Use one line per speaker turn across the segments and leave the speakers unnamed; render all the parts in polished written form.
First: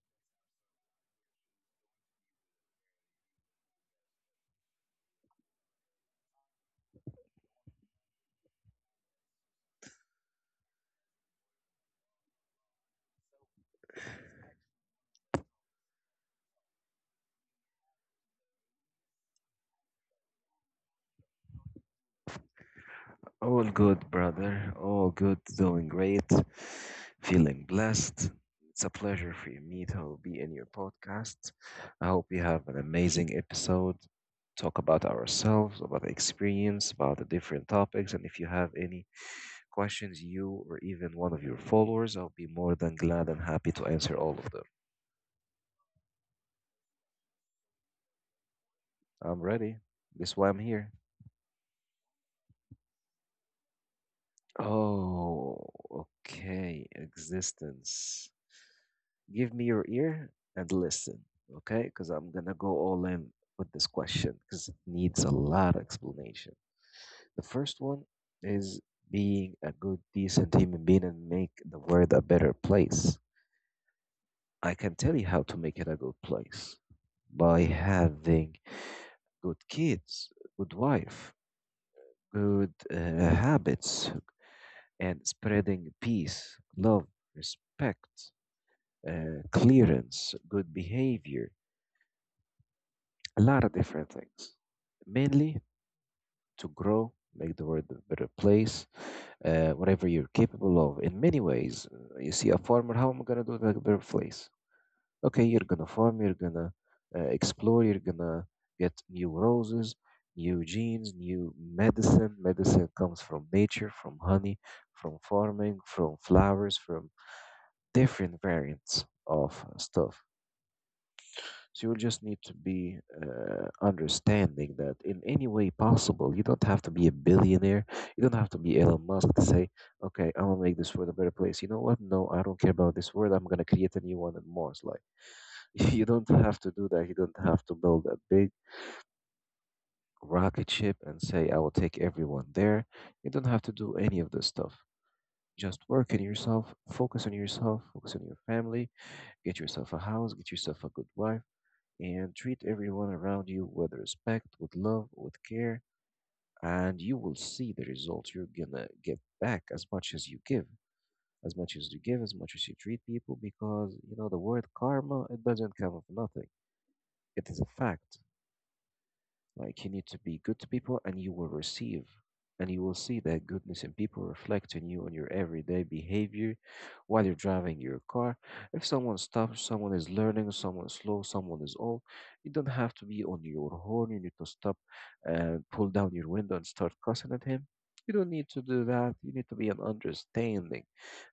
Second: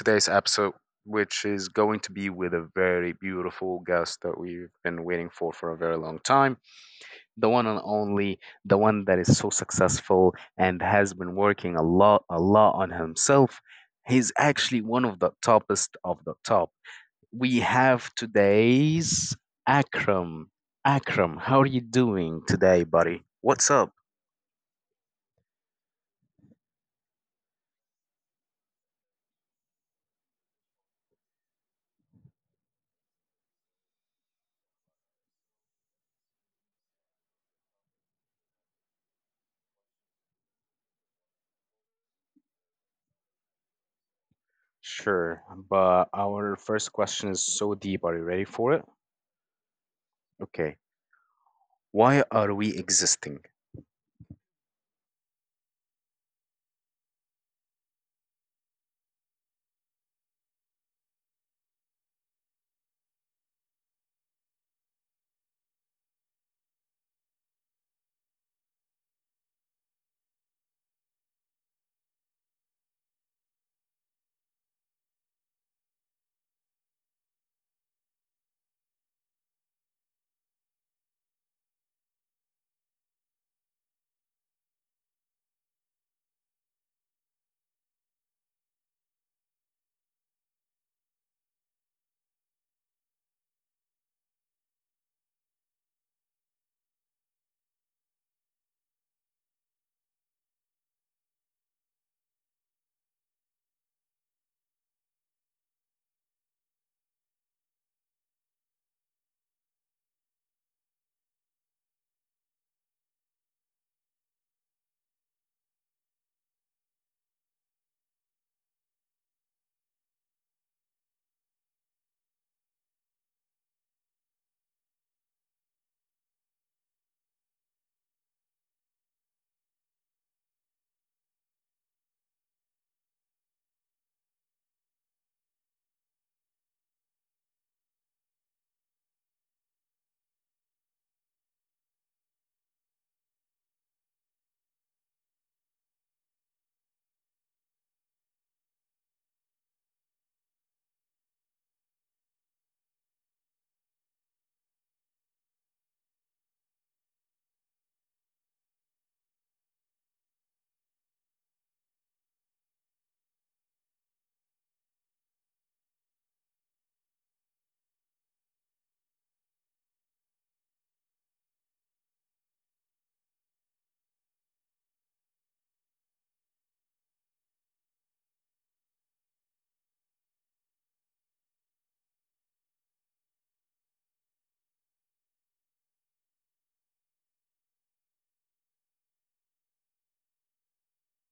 today's episode, which is going to be with a very beautiful guest that we've been waiting for a very long time. The one and only, the one that is so successful and has been working a lot on himself. He's actually one of the toppest of the top. We have today's Akram. Akram, how are you doing today, buddy?
All
What's up?
good, brother. All good. Doing great. Feeling blessed. It's a pleasure for me to be in your podcast. I hope you have an amazing episode. Talk about ourselves, about the experience, about the different topics. And if you have any questions, you or even one of your followers, I'll be more than glad and happy to answer all of them.
Sure, but our first question is so deep. Are you ready for it?
I'm ready. That's why I'm
Okay.
here.
Why are we existing?
Oh, okay. Existence. Give me your ear and listen, okay? Because I'm going to go all in with this question because it needs a lot of explanation. The first one is being a good, decent human being and make the world a better place. I can tell you how to make it a good place by having good kids, good wife, good habits, and spreading peace, love, respect, clearance, good behavior, a lot of different things, mainly to grow, make the world a better place, whatever you're capable of. In many ways, you see a farmer, how am I going to do it like a better place? Okay, you're going to farm, you're going to explore, you're going to get new roses, new genes, new medicine. Medicine comes from nature, from honey, from farming, from flowers, from different variants of stuff. So you just need to be understanding that in any way possible, you don't have to be a billionaire. You don't have to be Elon Musk to say, okay, I'm going to make this world a better place. You know what? No, I don't care about this world. I'm going to create a new one in Mars. Like, you don't have to do that. You don't have to build a big rocket ship and say, I will take everyone there. You don't have to do any of this stuff. Just work on yourself, focus on yourself, focus on your family, get yourself a house, get yourself a good wife, and treat everyone around you with respect, with love, with care, and you will see the results. You're gonna get back as much as you give, as much as you give, as much as you treat people, because you know the word karma, it doesn't come of nothing. It is a fact. Like, you need to be good to people and you will receive, and you will see that goodness in people reflect in you on your everyday behavior while you're driving your car. If someone stops, someone is learning, someone is slow, someone is old, you don't have to be on your horn. You need to stop and pull down your window and start cussing at him. You don't need to do that. You need to be an understanding.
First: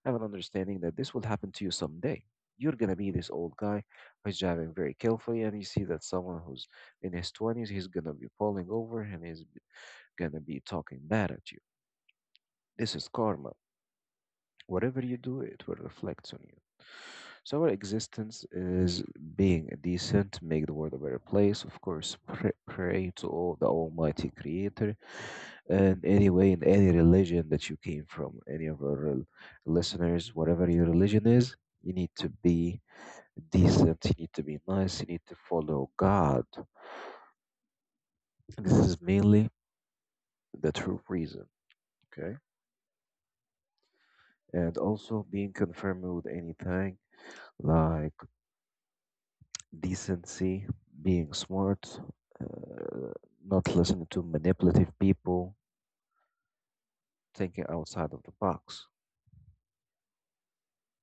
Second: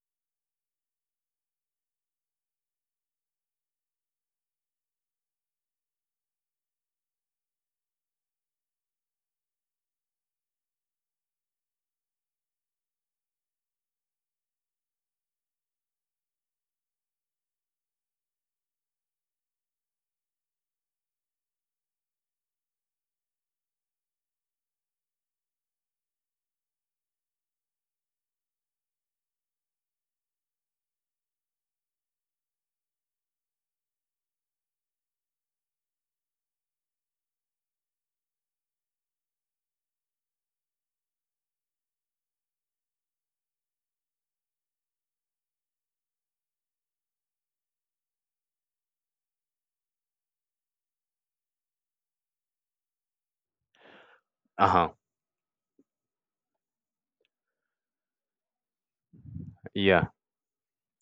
Have an understanding that this will happen to you someday. You're gonna be this old guy who's driving very carefully, and you see that someone who's in his 20s, he's gonna be falling over and he's gonna be talking bad at you. This is karma. Whatever you do, it will reflect on you. So our existence is being decent, make the world a better place. Of course, pray, pray to all the Almighty Creator. And anyway, in any religion that you came from, any of our listeners, whatever your religion is, you need to be decent. You need to be nice. You need to follow God. This is mainly the true reason. Okay. And also being confirmed with anything like decency, being smart, uh, not listening to
Uh huh.
manipulative people, thinking outside of the box.
Yeah,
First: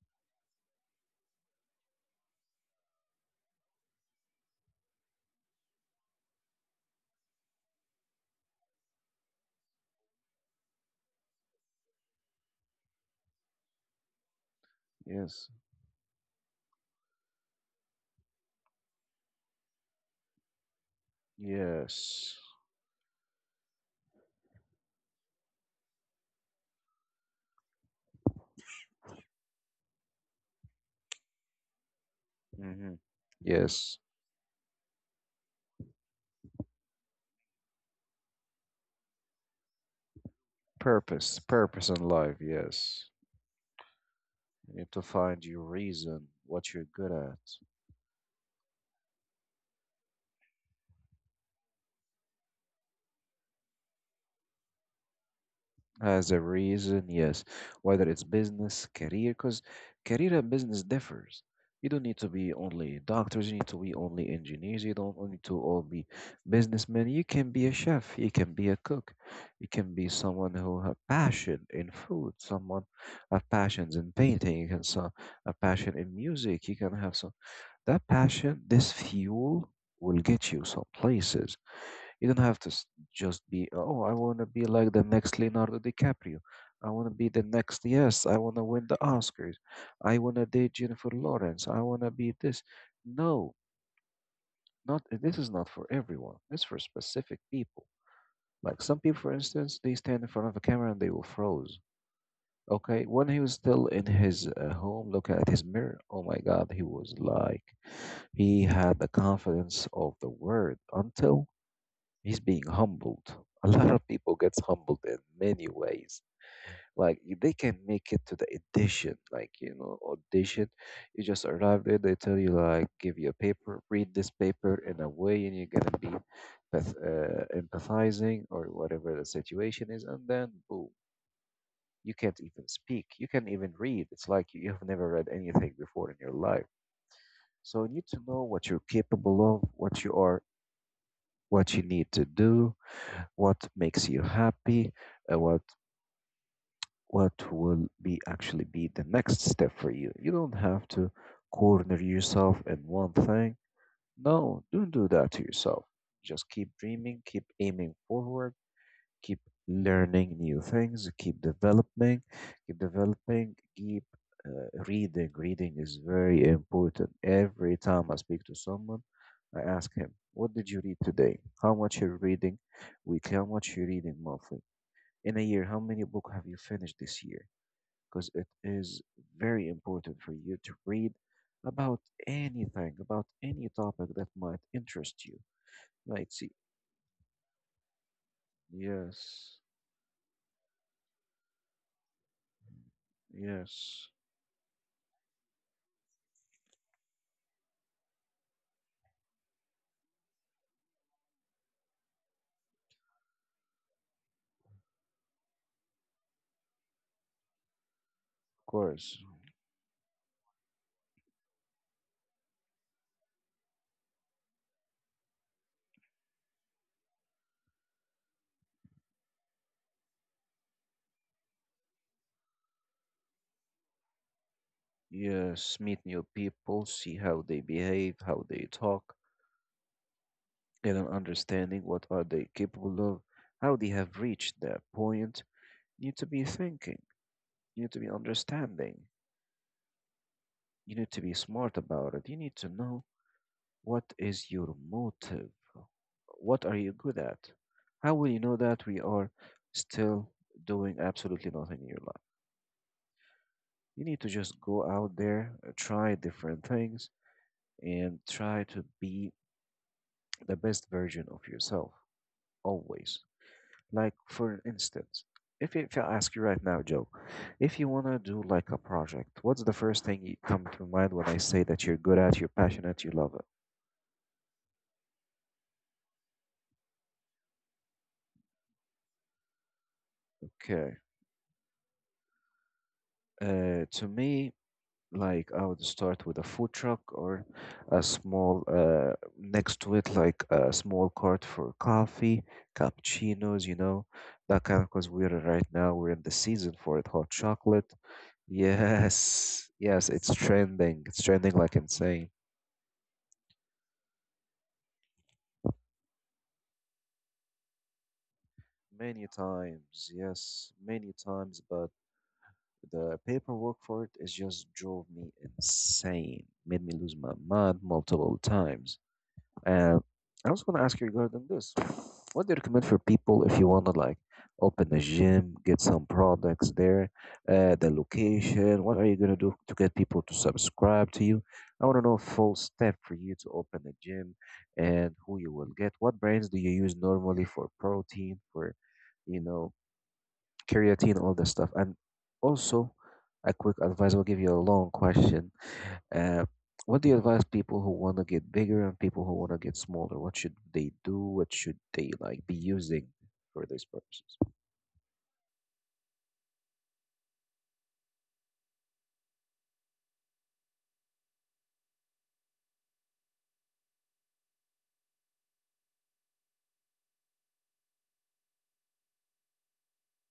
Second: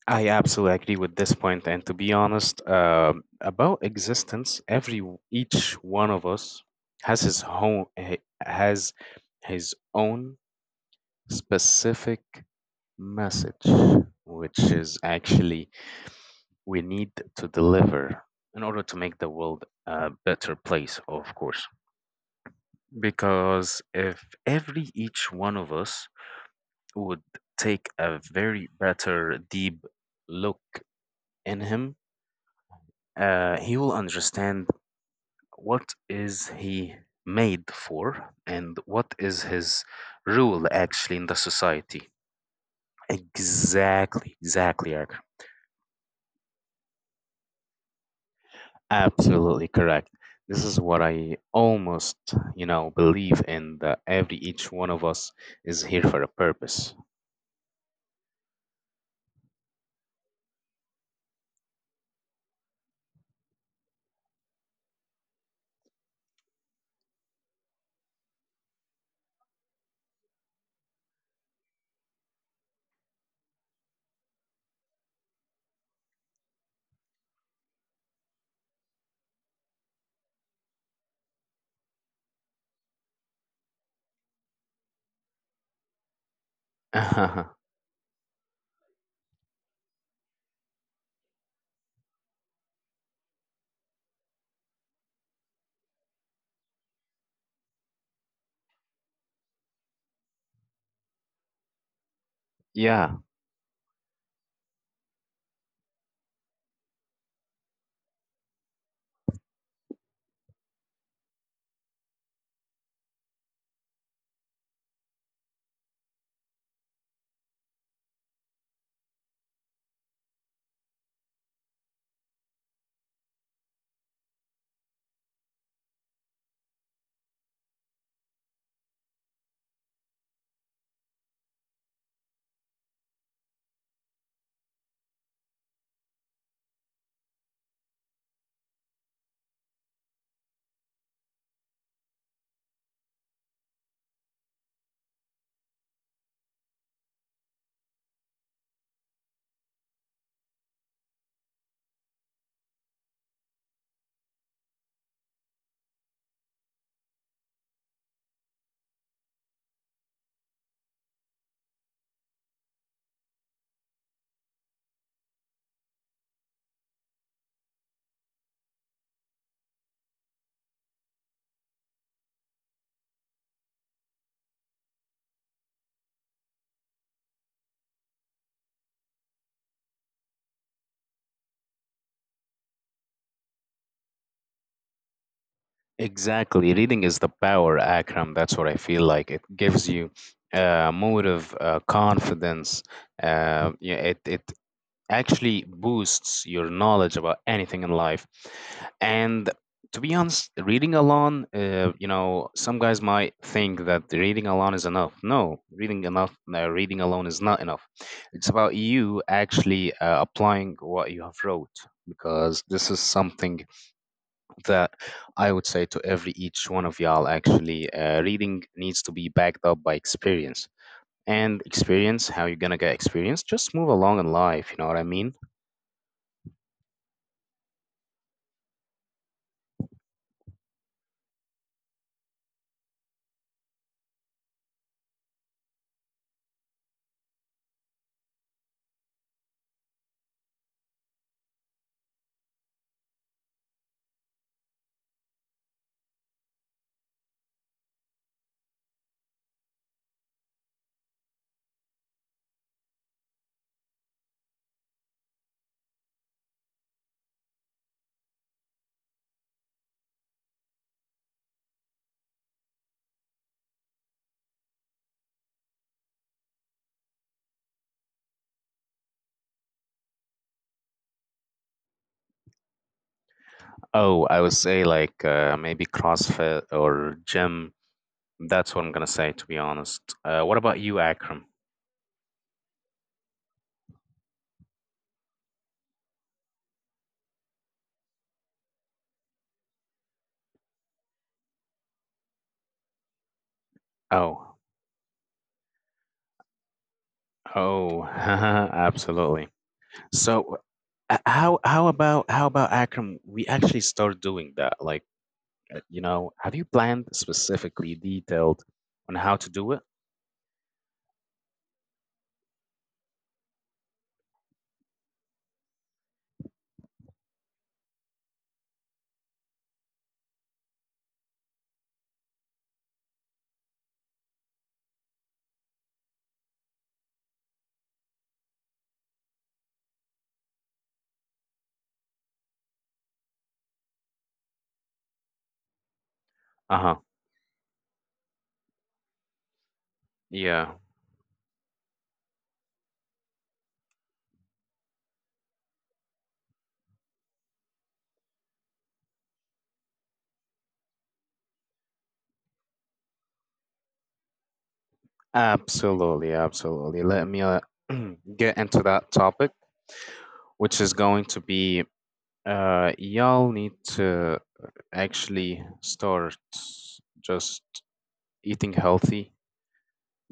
I absolutely agree with this point, and to be honest, about existence, every each one of us has his own has his own specific message, which is
Yes,
actually we need to deliver in order to make the world a better place, of course.
yes.
Because if every each one of us would take a very better deep look in him,
Hmm.
he will
Yes.
understand what is he made for and what is his role actually in the
Purpose. Purpose in
society.
life. Yes.
Exactly,
You need
exactly,
to
Akram.
find your reason, what you're good at.
Absolutely correct, this is what I almost, you know, believe in, that every each one of us is here for a
As a
purpose.
reason, yes. Whether it's business, career, because career and business differs. You don't need to be only doctors, you need to be only engineers, you don't need to all be businessmen. You can be a chef, you can be a cook, you can be someone who have passion in food, someone have passions in painting, you can a passion in music, you can have some. That passion, this fuel, will get you some places. You don't have to just be, oh, I want to be like the next Leonardo DiCaprio. I want to be the next, yes, I want to win the Oscars. I want to date Jennifer Lawrence. I want to be this. No, not this is not for everyone. It's for specific people. Like some people, for instance, they stand in front of a camera and they will froze. Okay,
Yeah.
when he was still in his home, looking at his mirror, oh my God, he was like. He had the confidence of the word until he's being humbled. A lot of people gets humbled in many ways. Like they can make it to the edition, audition. You just arrive there, they tell you like, give you a paper, read this paper in a way, and you're gonna be empathizing or whatever the situation is, and then boom, you can't even speak, you can't even read. It's like you have never read anything before in your life. So you need to know what you're capable of, what you need to do, what makes you happy, uh, what what will be actually be the next step for you. You don't have to corner yourself in one thing. No, don't do that to yourself. Just keep dreaming, keep aiming forward, keep learning new things, keep developing, keep reading. Reading is very important. Every time I speak to someone, I ask him, what did you read today? How much you're reading weekly? How much you're reading monthly? In a year, how many books have you finished this year? Because it is very important for you to read about anything, about any topic that might interest you. Right? See,
Exactly. Reading is the power, Akram. That's what I feel like. It
yes,
gives you motive, confidence. Yeah,
yes,
it actually boosts your knowledge about anything in life. And to be honest, reading alone, you know, some guys might think that reading alone is enough. No, reading enough, reading alone is not enough. It's
of
about
course.
you actually applying what you have wrote, because this is something that I would say to every each one of y'all. Actually reading needs to be backed up by experience. And experience, how you're gonna get experience? Just move along in life, you know what I mean?
Yes, meet new people, see how they behave, how they talk, get an understanding what are they capable of, how they have reached that point. You need to be thinking, you need to be understanding, you need to be smart about it. You need to know what is your motive, what are you good at. How will you know that we are still doing absolutely nothing in your life? You need to just go out there, try different things, and try to be the best version of yourself. Always. Like for instance, if I ask you right now, Joe, if you want to do like a project, what's the first thing you come to mind when I say that you're good at, you're passionate, you love it?
Oh, I would say like maybe CrossFit or gym. That's what I'm gonna say, to be honest. What about
Okay.
you, Akram?
To me, like, I would start with a food truck or a small next to it, like a small cart for coffee, cappuccinos,
Oh,
that kind of, because we're right now we're in the season for it, hot chocolate.
oh, absolutely.
Yes, yes, it's
So,
trending. It's trending like insane.
how about Akram? We actually start doing that. Like, you know, have you planned specifically detailed on
Many
how to do it?
times, yes, many times, but the paperwork for it is just drove me insane, made me lose my mind multiple times. And I was going to ask you regarding this. What do you recommend for people if you want to like open a gym, get some products there, the location? What are you going to do to get people to subscribe to you? I want to know full step for you to open a gym and who you will get. What brands do you
Uh-huh.
use normally for protein, for you know,
Yeah.
creatine, all this stuff. And also, a quick advice. I'll give you a long question. Uh, what do you advise people who want to get bigger and people who want to get smaller? What should they do? What should they like be using for these purposes?
Absolutely, absolutely. Let me get into that topic, which is going to be, y'all need to actually start just eating healthy,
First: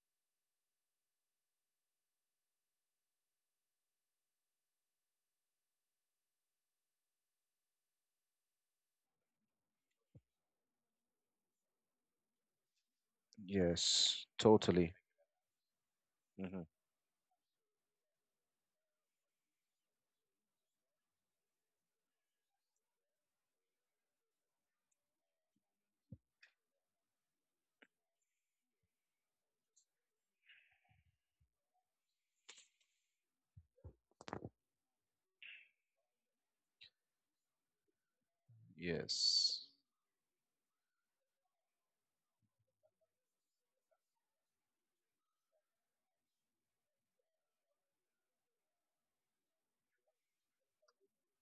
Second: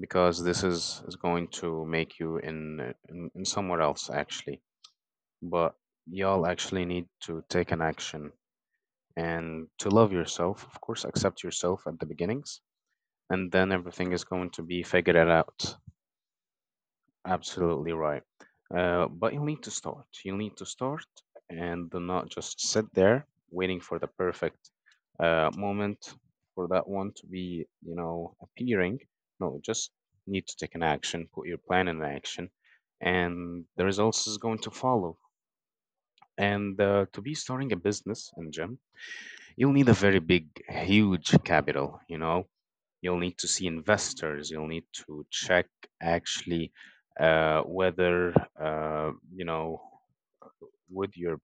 because is going to make you in, in somewhere else actually. But y'all actually need to take an action and to love yourself, of course, accept yourself at the beginnings, and then everything is
Yes,
going to be
totally.
figured out.
Hmm.
Absolutely right. But you'll need to start. You'll need to start and do not just sit there waiting for the perfect moment for that one to be, you know, appearing. No, just need to take an action, put your plan in action, and the results is going to follow. And to be starting a business in gym,
Yes.
you'll need a very big, huge capital, you know. You'll need to see investors. You'll need to check actually, whether, you know, would your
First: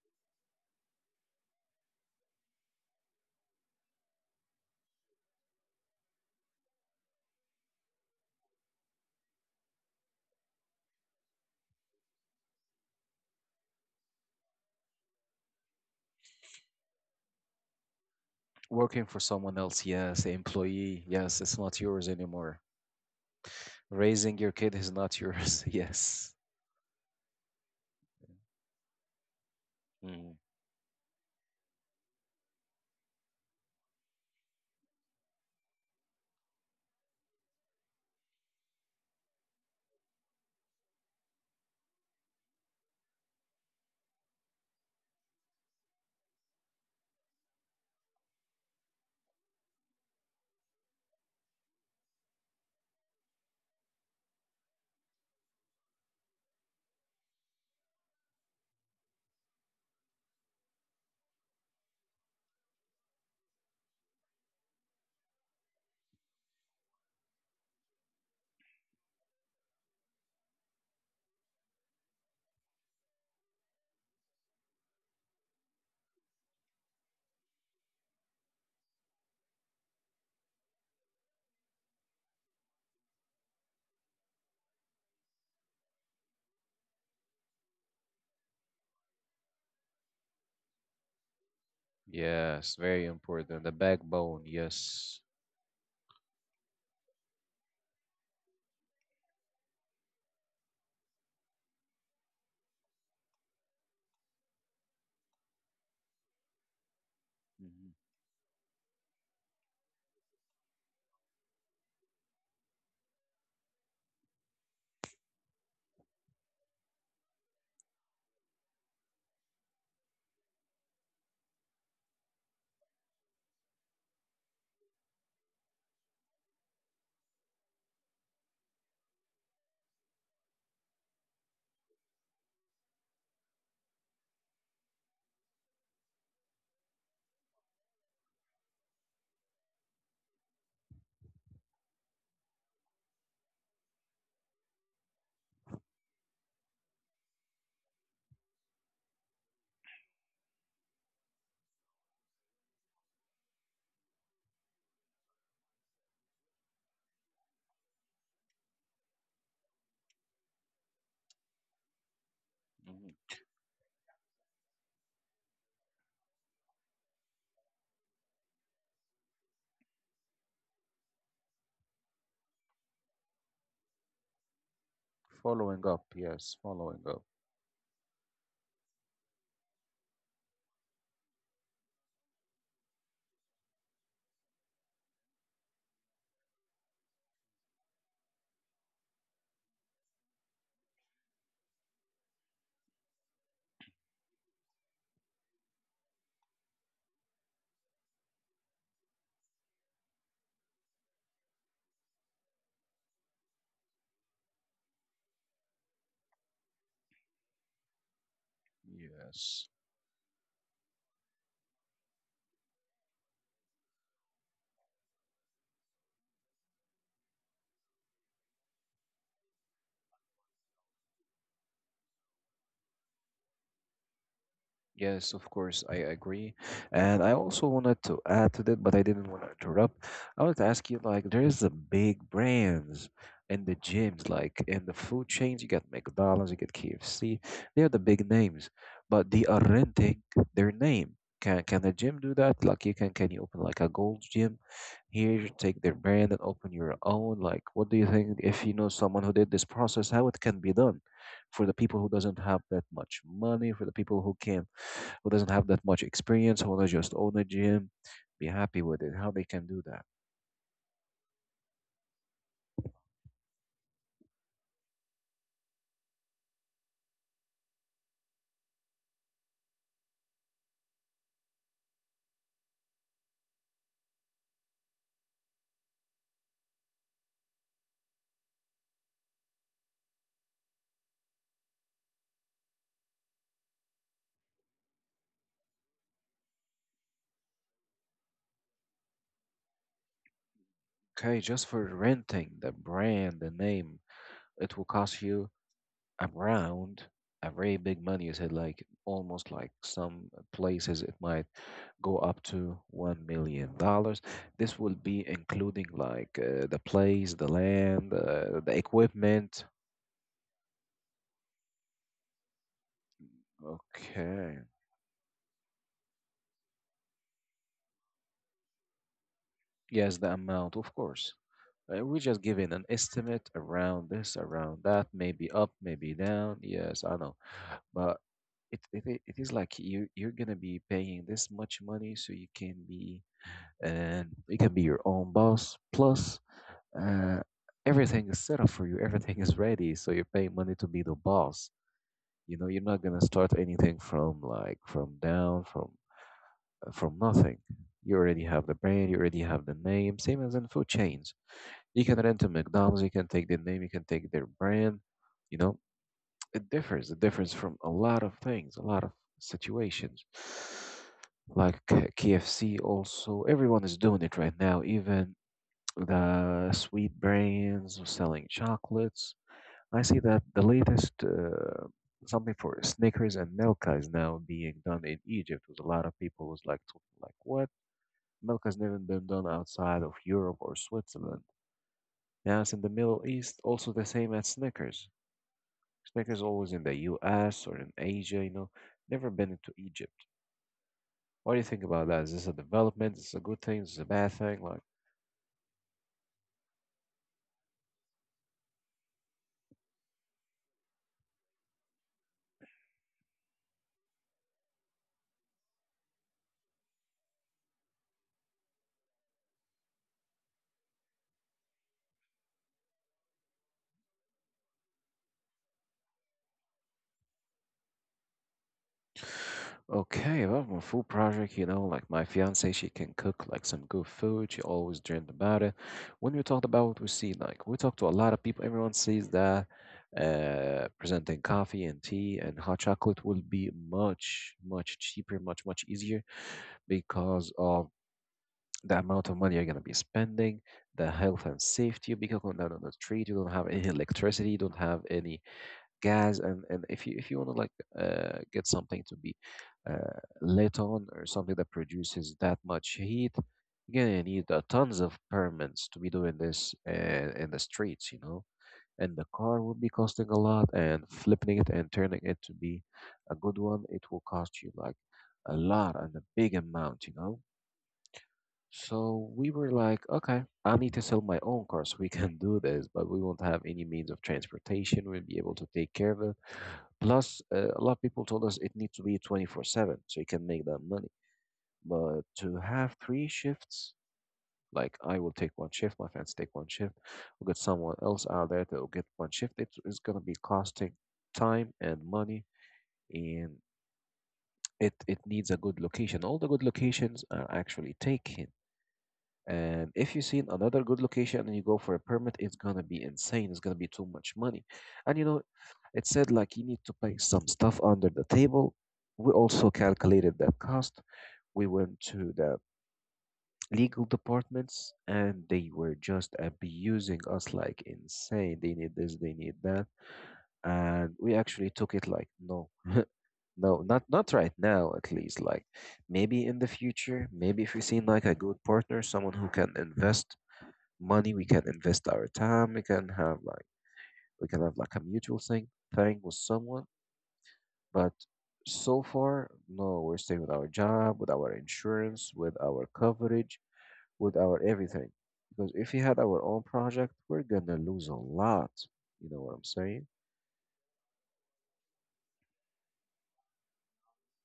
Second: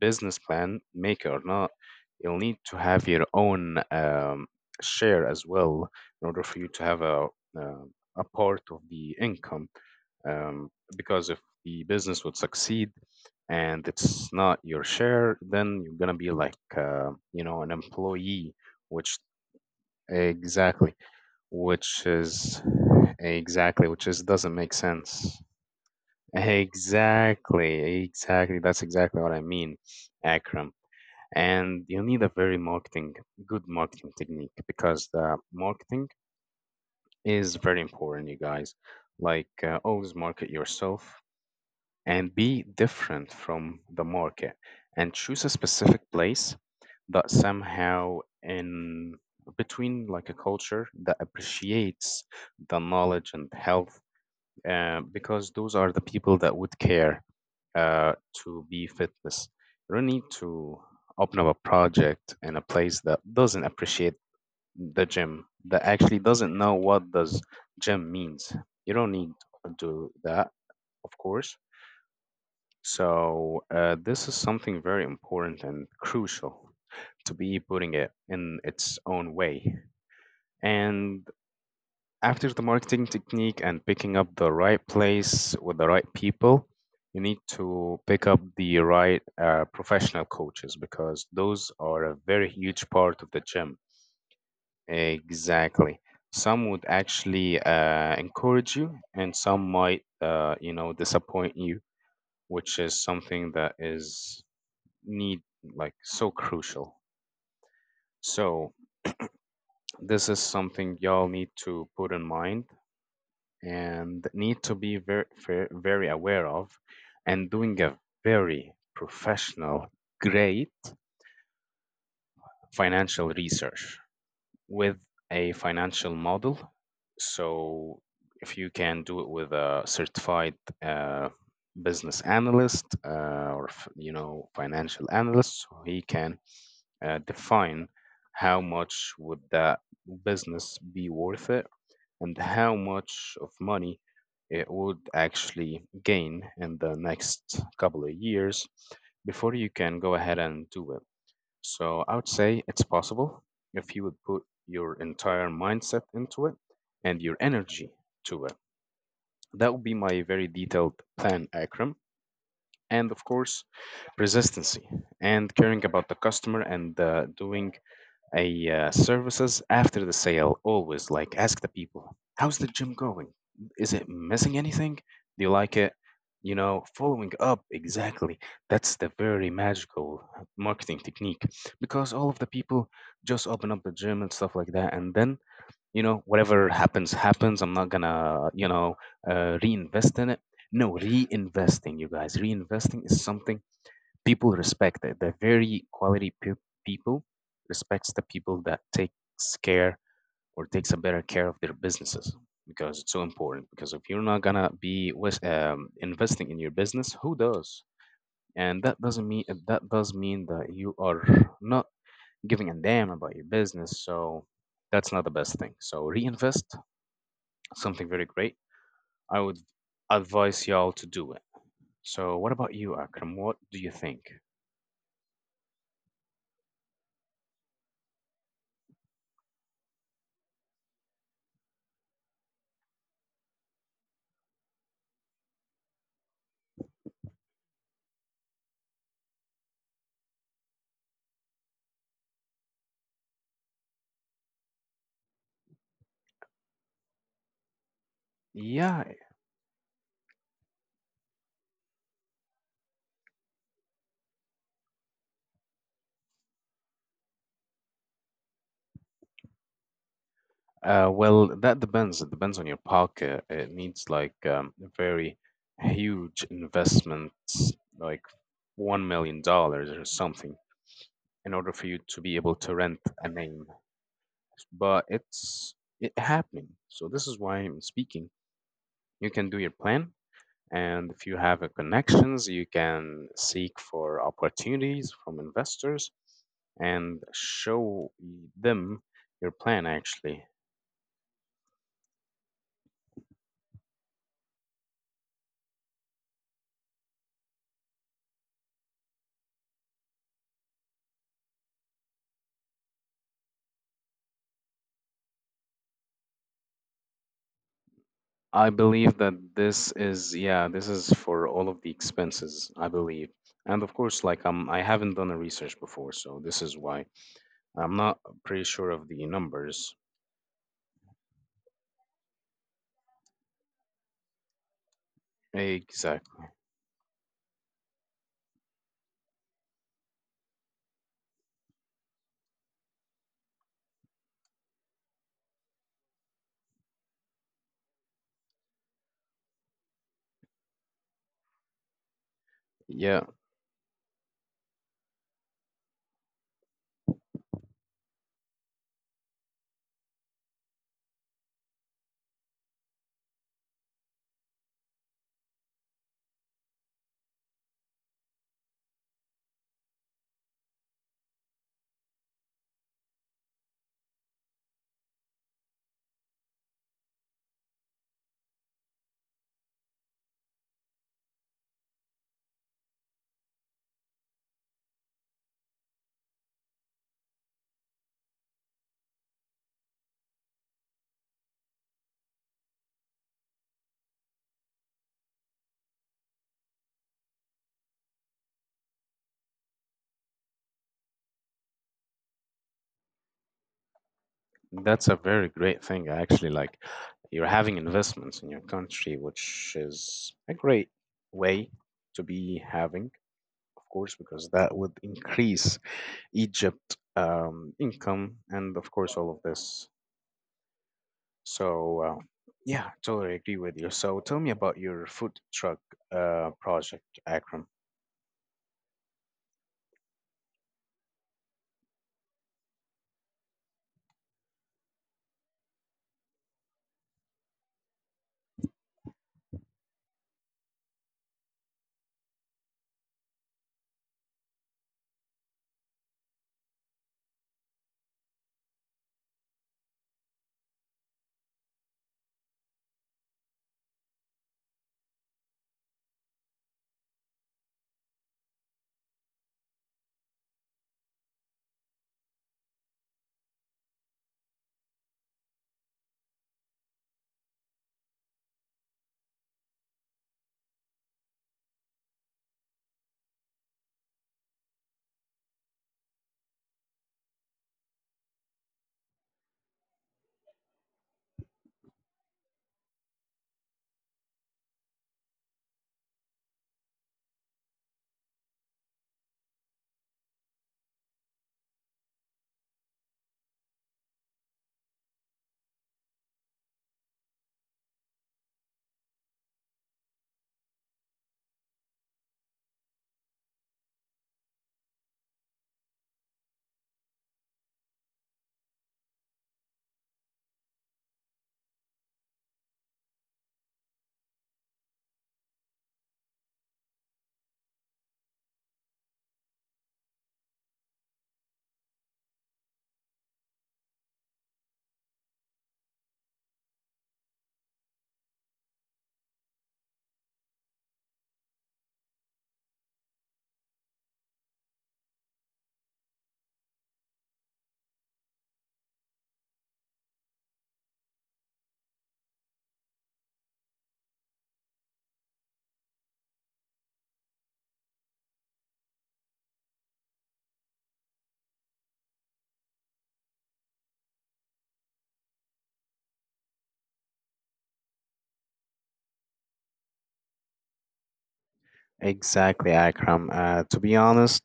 business plan make it or not. You'll need to have your own, share as well, in order for you to have uh, a part of the income. Um, because if the business would succeed and it's not your share, then you're gonna be like, you know, an employee,
Working for
which
someone else, yes.
exactly,
Employee, yes. It's not
which
yours anymore.
is exactly, which is
Raising your
doesn't make
kid is not
sense.
yours, yes.
Exactly, exactly, that's exactly what I mean,
Mhm.
Akram. And you need a very marketing, good marketing technique, because the marketing is very important, you guys. Like, always market yourself and be different from the market, and choose a specific place that somehow in between, like a culture that appreciates the knowledge and health, because those are the people that would care, uh, to be fitness. You don't need to open up a project in a place that doesn't appreciate the gym, that actually doesn't know what does gym means. You don't need to do that, of course. So, this is something very important and crucial to be putting it in its own way. And after the marketing technique and picking up the right place with the right people, you need to pick up the right professional coaches, because those are a very
Yes,
huge
very
part of the
important. The
gym.
backbone, yes.
Exactly. Some would actually encourage you, and some might, you know, disappoint you, which is something that is need like so crucial.
Hmm.
So this is something y'all need to put in mind and need to be very very aware of, and doing a very professional great financial research with a financial model. So if you can do it with a certified, uh, business analyst, or you know, financial analyst, so he can define how much would that business be worth it and how much of money it would actually gain in the next couple of years before you can go ahead and do it. So I would say it's possible if you would put your entire mindset into it and your energy to it. That would be my very detailed plan, Akram. And of course, persistency and caring about the customer, and doing a, services after the sale, always like ask the people, how's the gym going, is it missing anything, do you like
Following
it,
up,
you
yes,
know,
following up,
following up exactly. That's the very magical marketing technique, because all of the people just open up the gym and stuff like that, and then, you know, whatever happens happens, I'm not gonna, you know, reinvest in it. No, reinvesting, you guys, reinvesting is something people respect it. The very quality people respects the people that takes care or takes a better care of their businesses, because it's so important. Because if you're not gonna be investing in your business, who does? And that doesn't mean,
yes.
that does mean that you are not giving a damn about your business. So that's not the best thing. So reinvest, something very great. I would advise y'all to do it. So what about you, Akram? What do you think?
Yes, of course, I agree. And I also wanted to add to that, but I didn't want to interrupt. I wanted to ask you like, there is the big brands in the gyms, like in the food chains, you got McDonald's, you get KFC. They are the big names, but they are renting their name. Can a gym do that? Like, you can you open like a gold gym here, take their brand and open your own? Like, what do you think, if you know
Yeah,
someone who did this process, how it can be done for the people who doesn't have that much money, for the people who doesn't have that much experience, who wanna just own a gym, be happy with it. How they can do that?
uh, well, that depends. It depends on your pocket. It needs like, a very huge investments, like $1 million or something, in order for you to be able to rent a name. But it's it happening. So this is why I'm speaking. You can do your plan, and if you have a connections, you can seek for opportunities from investors and show them your plan actually.
Okay, just for renting the brand, the name, it will cost you around a very big money. You said like almost like some places it might go up to $1 million. This will be including like the place, the land,
I
the
believe that
equipment.
this is, yeah, this is for all of the expenses, I believe. And of course, like,
Okay.
I haven't done a research before, so this is why. I'm not pretty sure of the numbers.
Yes, the amount, of course. We're just giving an estimate around this, around that, maybe up, maybe
Exactly.
down. Yes, I know, but it is like you're gonna be paying this much money, so you can be and you can be your own boss. Plus, uh, everything is set up for you. Everything is ready, so you're paying money to be the boss. You know, you're not gonna
Yeah,
start anything from like from down from nothing. You already have the brand, you already have the name. Same as in food chains. You can rent to McDonald's, you can take their name, you can take their brand. You know, it differs. It differs from a lot of things, a lot of situations. Like KFC, also, everyone is doing it right now. Even the sweet brands selling chocolates, I see that the latest something for Snickers and Milka is now being done in Egypt. With a lot of people was like, like what? Milka's never been done outside of Europe or Switzerland. Now it's in the Middle East, also the same as Snickers. Snickers always in the U.S. or in Asia, you know, never been into Egypt. What do you think about that? Is this a development? Is this a good thing? Is this a bad thing? Like.
that's a very great thing, I actually. Like, you're having investments in your country, which is a great way to be having, of course, because that would increase Egypt, income, and, of course, all of this. So, yeah, totally agree with you. So, tell me about your food truck project, Akram.
Okay, about my food project, you know, like my fiance, she can cook like some good food. She always dreamed about it. When we talked about what we see, like we talk to a lot of people, everyone sees that presenting coffee and tea and hot chocolate will be much, much cheaper, much, much easier because of the amount of money you're gonna be spending, the health and safety, because on the street you don't have any electricity, you don't have any gas, and if you want to like get something to be lit on or something that produces that much heat, you're gonna need tons of permits to be doing this in the streets, you know, and the car will be costing a lot, and flipping it and turning it to be a good one, it will cost you like a lot and a big amount, you know. So we were like, okay, I need to sell my own car so we can do this, but we won't have any means of transportation. We'll be able to take care of it. Plus, a lot of people told us it needs to be 24/7 so you can make that money. But to have three shifts, like I will take one shift, my friends take one shift, we'll get someone else out there that will get one shift. It is going to be costing time and money, and it needs a good location. All the good locations are actually taken. And if you see another good location and you go for a permit, it's gonna be insane. It's gonna be too much money. And you know, it said like you need to pay some stuff under the table. We also calculated that cost. We went to the legal departments and they were just abusing us like insane. They need this, they need that. And we actually took it like no. No, not right now at least. Like maybe in the future, maybe if we see like a good partner, someone who can invest money, we can invest our time, we can have like we can have like a mutual thing with someone. But so far no, we're staying with our job, with our insurance, with our coverage, with our everything, because if we had our own project, we're gonna lose a lot. You know what I'm saying?
Exactly, Akram. To be honest,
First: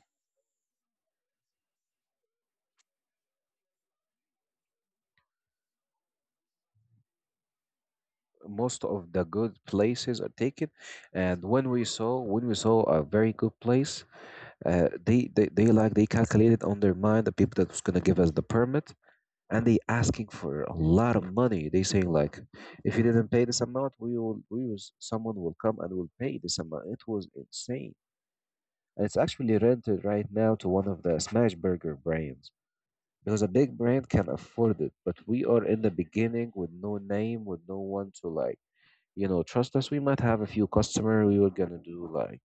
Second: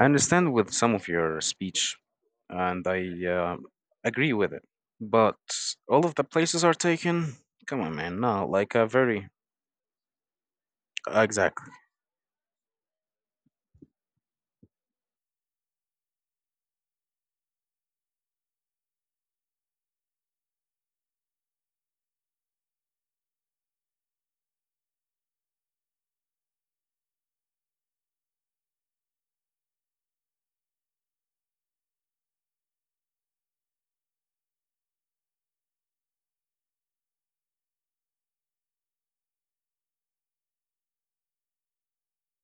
I understand with some of your speech, and I, agree with it. But all of the places are taken. Come on, man. No, like
Most
a
of the
very—
good places are taken, and when
Exactly.
we saw when we saw a very good place, they like they calculated on their mind, the people that was gonna give us the permit, and they asking for a lot of money. They saying like, if you didn't pay this amount, someone will come and will pay this amount. It was insane, and it's actually rented right now to one of the smash burger brands because a big brand can afford it. But we are in the beginning with no name, with no one to like, you know, trust us. We might have a few customer. We were gonna do like,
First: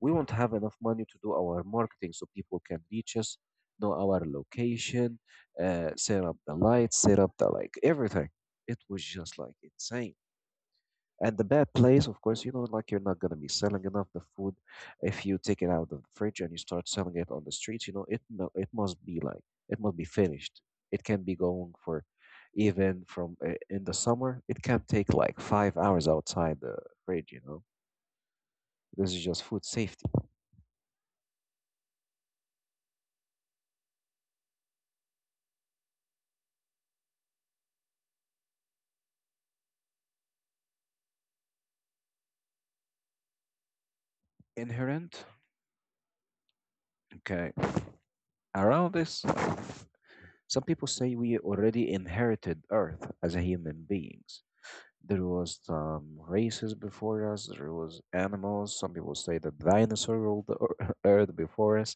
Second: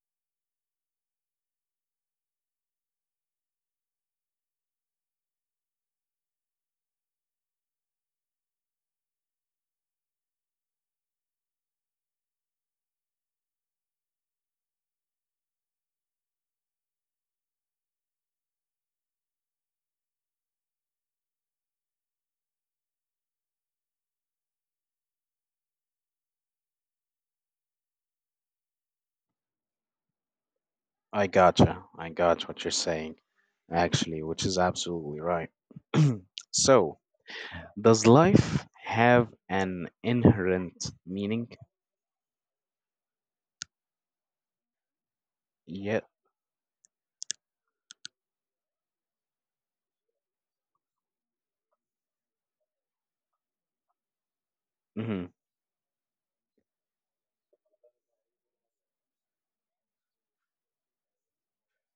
we won't have enough money to do our marketing so people can reach us, know our location, set up the lights, set up the like everything. It was just like insane. And the bad place, of course, you know, like you're not gonna be selling enough the food if you take it out of the fridge and you start selling it on the streets. You know, it must be like it must be finished. It can be going for even from in the summer. It can take like 5 hours outside the fridge. You know, this is just food safety.
I gotcha. I got what you're saying, actually, which is absolutely right. So, does life have an inherent meaning?
Inherent?
Yeah.
Okay. Around this, some people say we already inherited Earth as a human beings. There
Hmm.
was some races before us, there was animals. Some people say the dinosaur ruled the Earth before us.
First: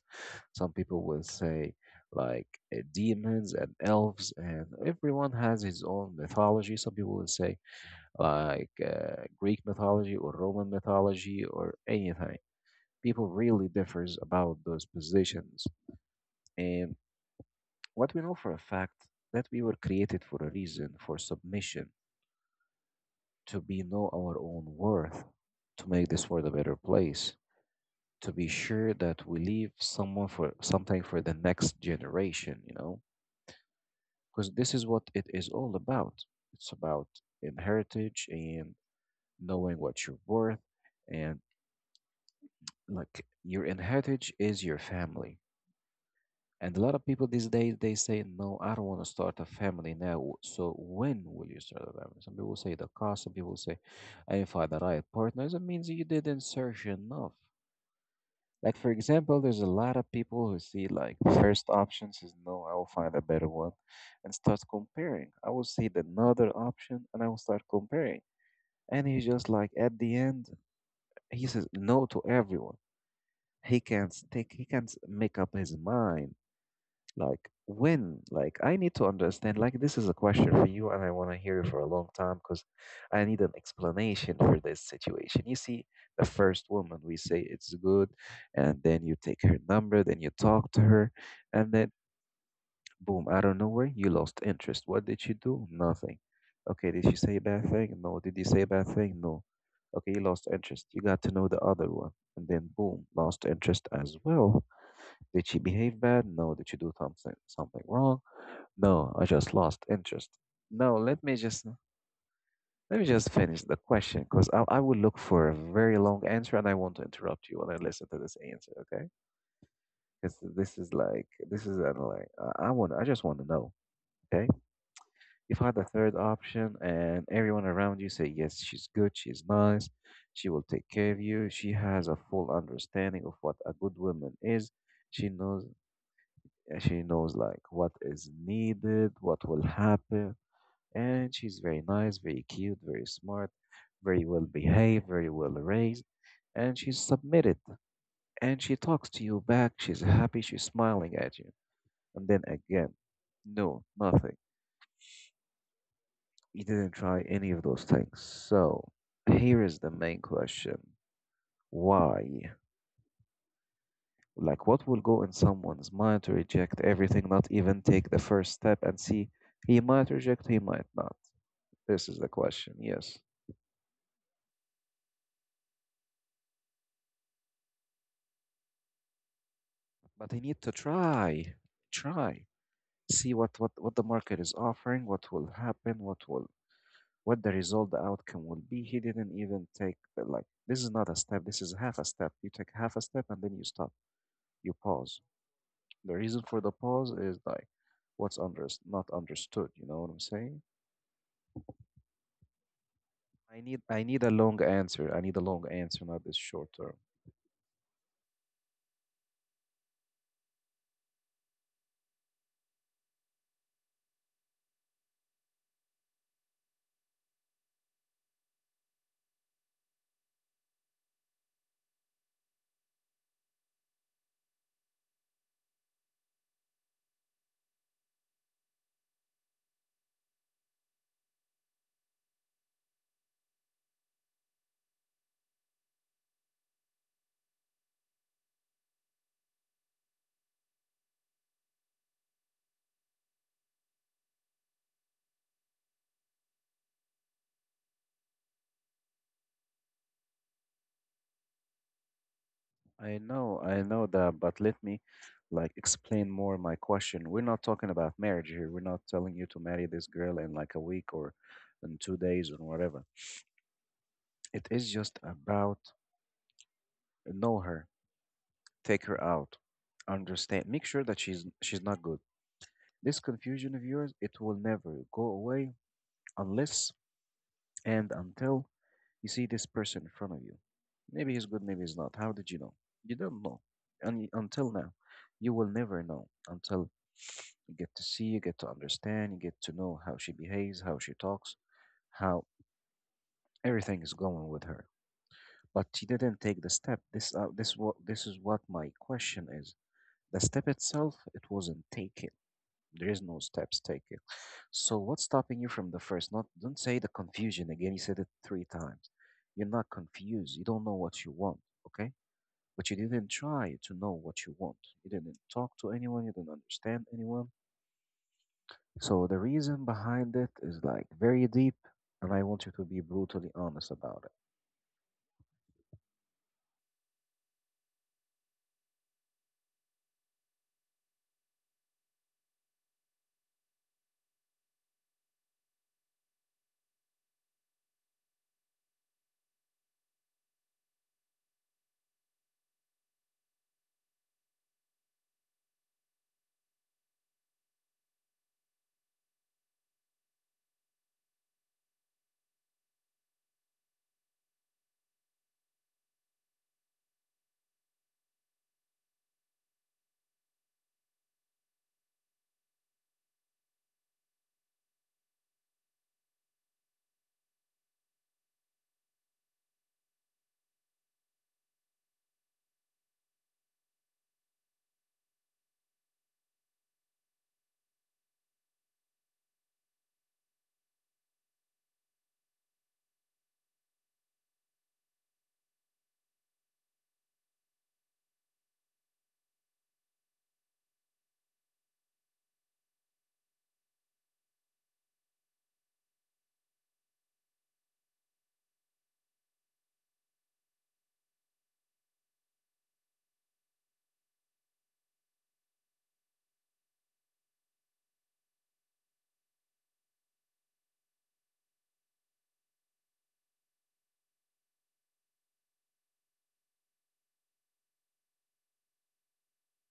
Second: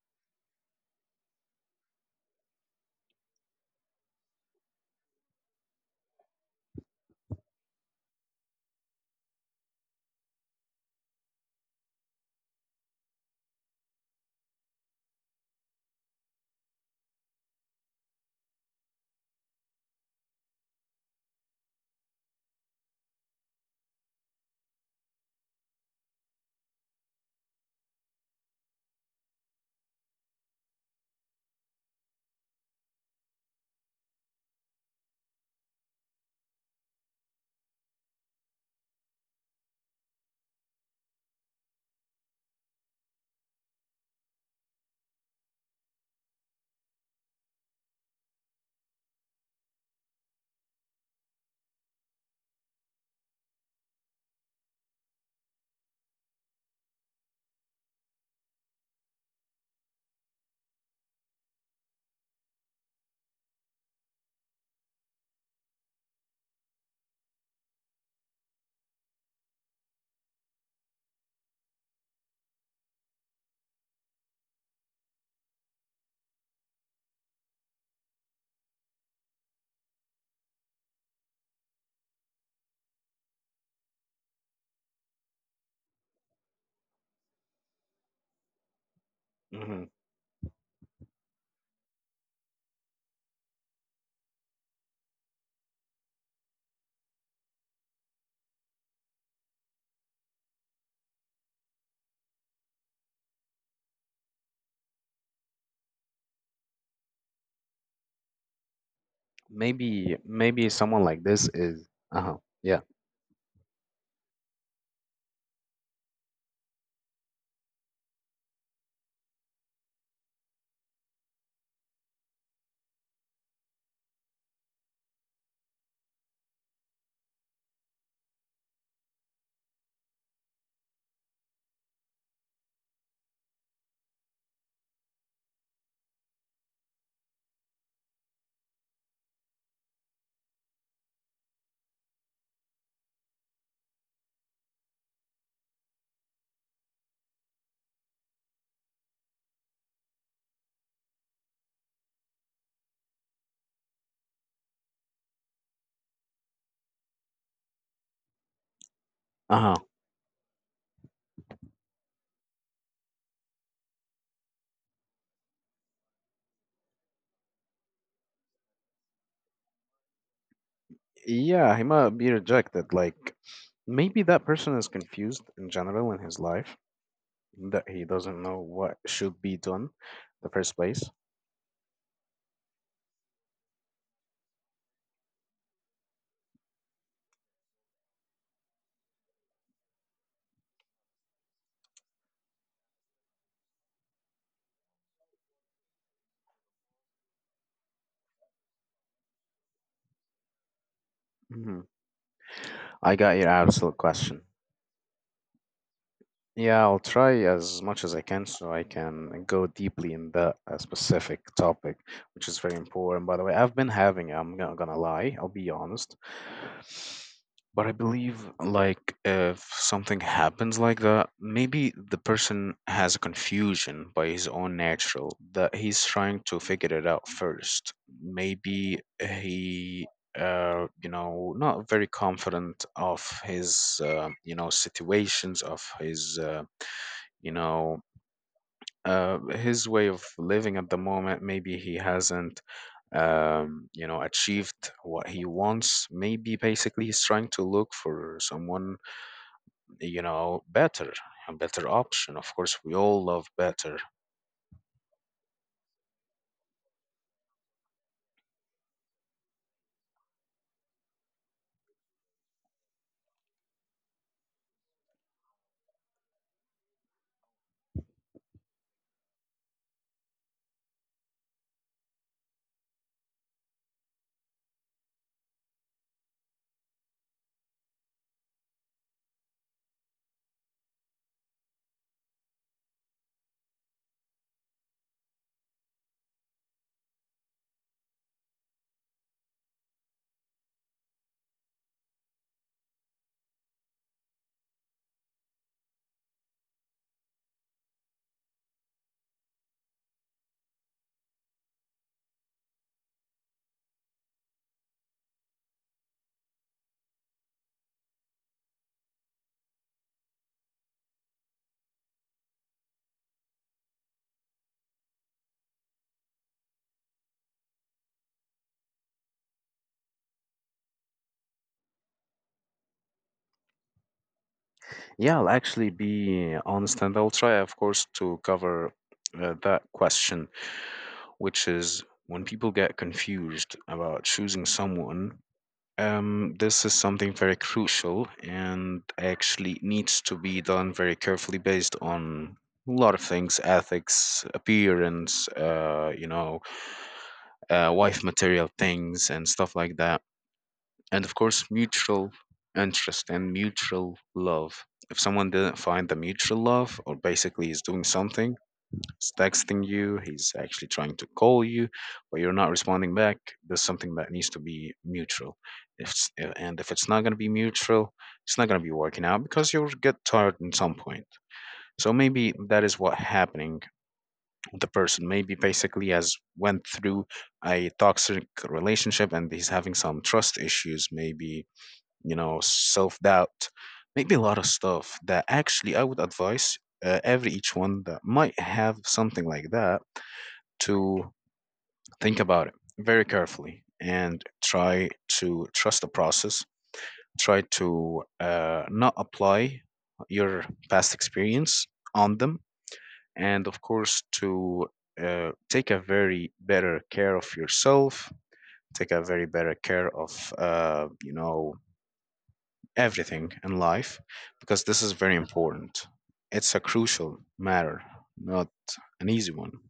Some people will say like demons and elves, and everyone has his own mythology. Some people will say like Greek mythology or Roman mythology or anything. People really differs about those positions. Um, what we know for a fact that we were created for a reason, for submission, to be know our own worth, to make this world a better place, to be sure that we leave someone for something for the next generation, you know, because this is what it is all about. It's about in heritage and knowing what you're worth, and like your in heritage is your family. And a lot of people these days they say, "No, I don't want to start a family now." So when will you start a family? Some people say the cost. Some people say, "I didn't find the right partner." That means you didn't search enough. Like for example, there's a lot of people who see like first option says, "No, I will find a better one," and start comparing. I will see the another option and I will start comparing. And he's just like at the end, he says no to everyone. He can't stick. He can't make up his mind. Like when? Like I need to understand. Like this is a question for you, and I want to hear you for a long time because I need an explanation for this situation. You see, the first woman we say it's good, and then you take her
Hmm.
number, then you talk to her, and then boom, out of nowhere, you lost interest. What did you do? Nothing. Okay, did she say a bad thing? No. Did you say a bad thing? No. Okay, you lost interest. You got to know the other one, and then boom, lost interest as well. Did she behave bad? No. Did she do something wrong? No. I just lost
Maybe,
interest.
maybe
No.
someone like
Let me
this
just
is. Uh huh. Yeah.
let me just finish the question because I will look for a very long answer and I want to interrupt you when I listen to this answer. Okay? Because this is like I just want to know. Okay? If I had the third option and everyone around you say yes, she's good, she's nice, she will take care of you, she has a full understanding of what a good woman is. She knows she knows like what is needed, what will happen, and she's very nice, very cute, very smart, very well behaved, very well raised, and she's submitted. And she talks to you back. She's happy. She's smiling at you. And then again, no, nothing. You didn't try any of those things. So
Uh
here
huh.
is the main question: Why? Like, what will go in someone's mind to reject everything, not even take the first step and see? He might reject, he might not.
Yeah, he
This
might
is the
be
question,
rejected.
yes.
Like, maybe that person is confused in general in his life, that he doesn't know what should be done in
But I
the
need to
first place.
try, try, see what the market is offering, what will happen, what will what the result, the outcome will be. He didn't even take the, like this is not a step. This is half a step. You take half a step and then you stop. You pause. The reason for the pause is like what's under not understood. You know what I'm saying?
Hmm. I got your
I need
absolute
I need a
question.
long answer. I need a long answer, not this short
Yeah,
term.
I'll try as much as I can so I can go deeply in that specific topic, which is very important. By the way, I've been having, I'm not gonna lie, I'll be honest. But I believe, like, if something happens like that, maybe the person has a confusion by his own natural that he's trying to figure it out first. Maybe he, you know, not very confident of his, you know, situations, of his, you know, his way of living at the moment. Maybe he hasn't, you know, achieved what he wants. Maybe basically he's trying to look for someone, you know, better, a better option. Of course, we all love
I
better.
know that, but let me explain more my question. We're not talking about marriage here. We're not telling you to marry this girl in like a week or in 2 days or whatever. It is just about know her, take her out, understand, make sure that she's not good. This confusion of yours, it will never go away unless and until you see this person in front of you. Maybe he's good, maybe he's not. How did you know? You don't know. And until now, you will never know until you get to see, you get to understand, you get to know how she behaves, how she talks, how everything is going with her. But she didn't take the step. This is what my question is. The step itself, it wasn't taken. There is no steps taken. So what's stopping you from the first? Not don't say the confusion again. You said it three times. You're not confused. You don't know what you want, okay? But you didn't try to know what you want. You didn't talk to anyone. You didn't understand anyone. So the reason behind it is like very deep, and I want you to be brutally honest about it.
Yeah, I'll actually be honest and I'll try, of course, to cover that question, which is when people get confused about choosing someone. This is something very crucial and actually needs to be done very carefully based on a lot of things: ethics, appearance, wife material things, and stuff like that, and of course mutual interest and mutual love. If someone didn't find the mutual love, or basically he's doing something, he's texting you, he's actually trying to call you, but you're not responding back, there's something that needs to be mutual. If it's not going to be mutual, it's not going to be working out because you'll get tired at some point. So maybe that is what happening with the person. Maybe basically has went through a toxic relationship and he's having some trust issues, maybe, you know, self doubt, maybe a lot of stuff, that actually I would advise every each one that might have something like that to think about it very carefully and try to trust the process. Try to not apply your past experience on them, and of course to take a very better care of yourself. Take a very better care of everything in life, because this is very important. It's a crucial matter, not an easy one.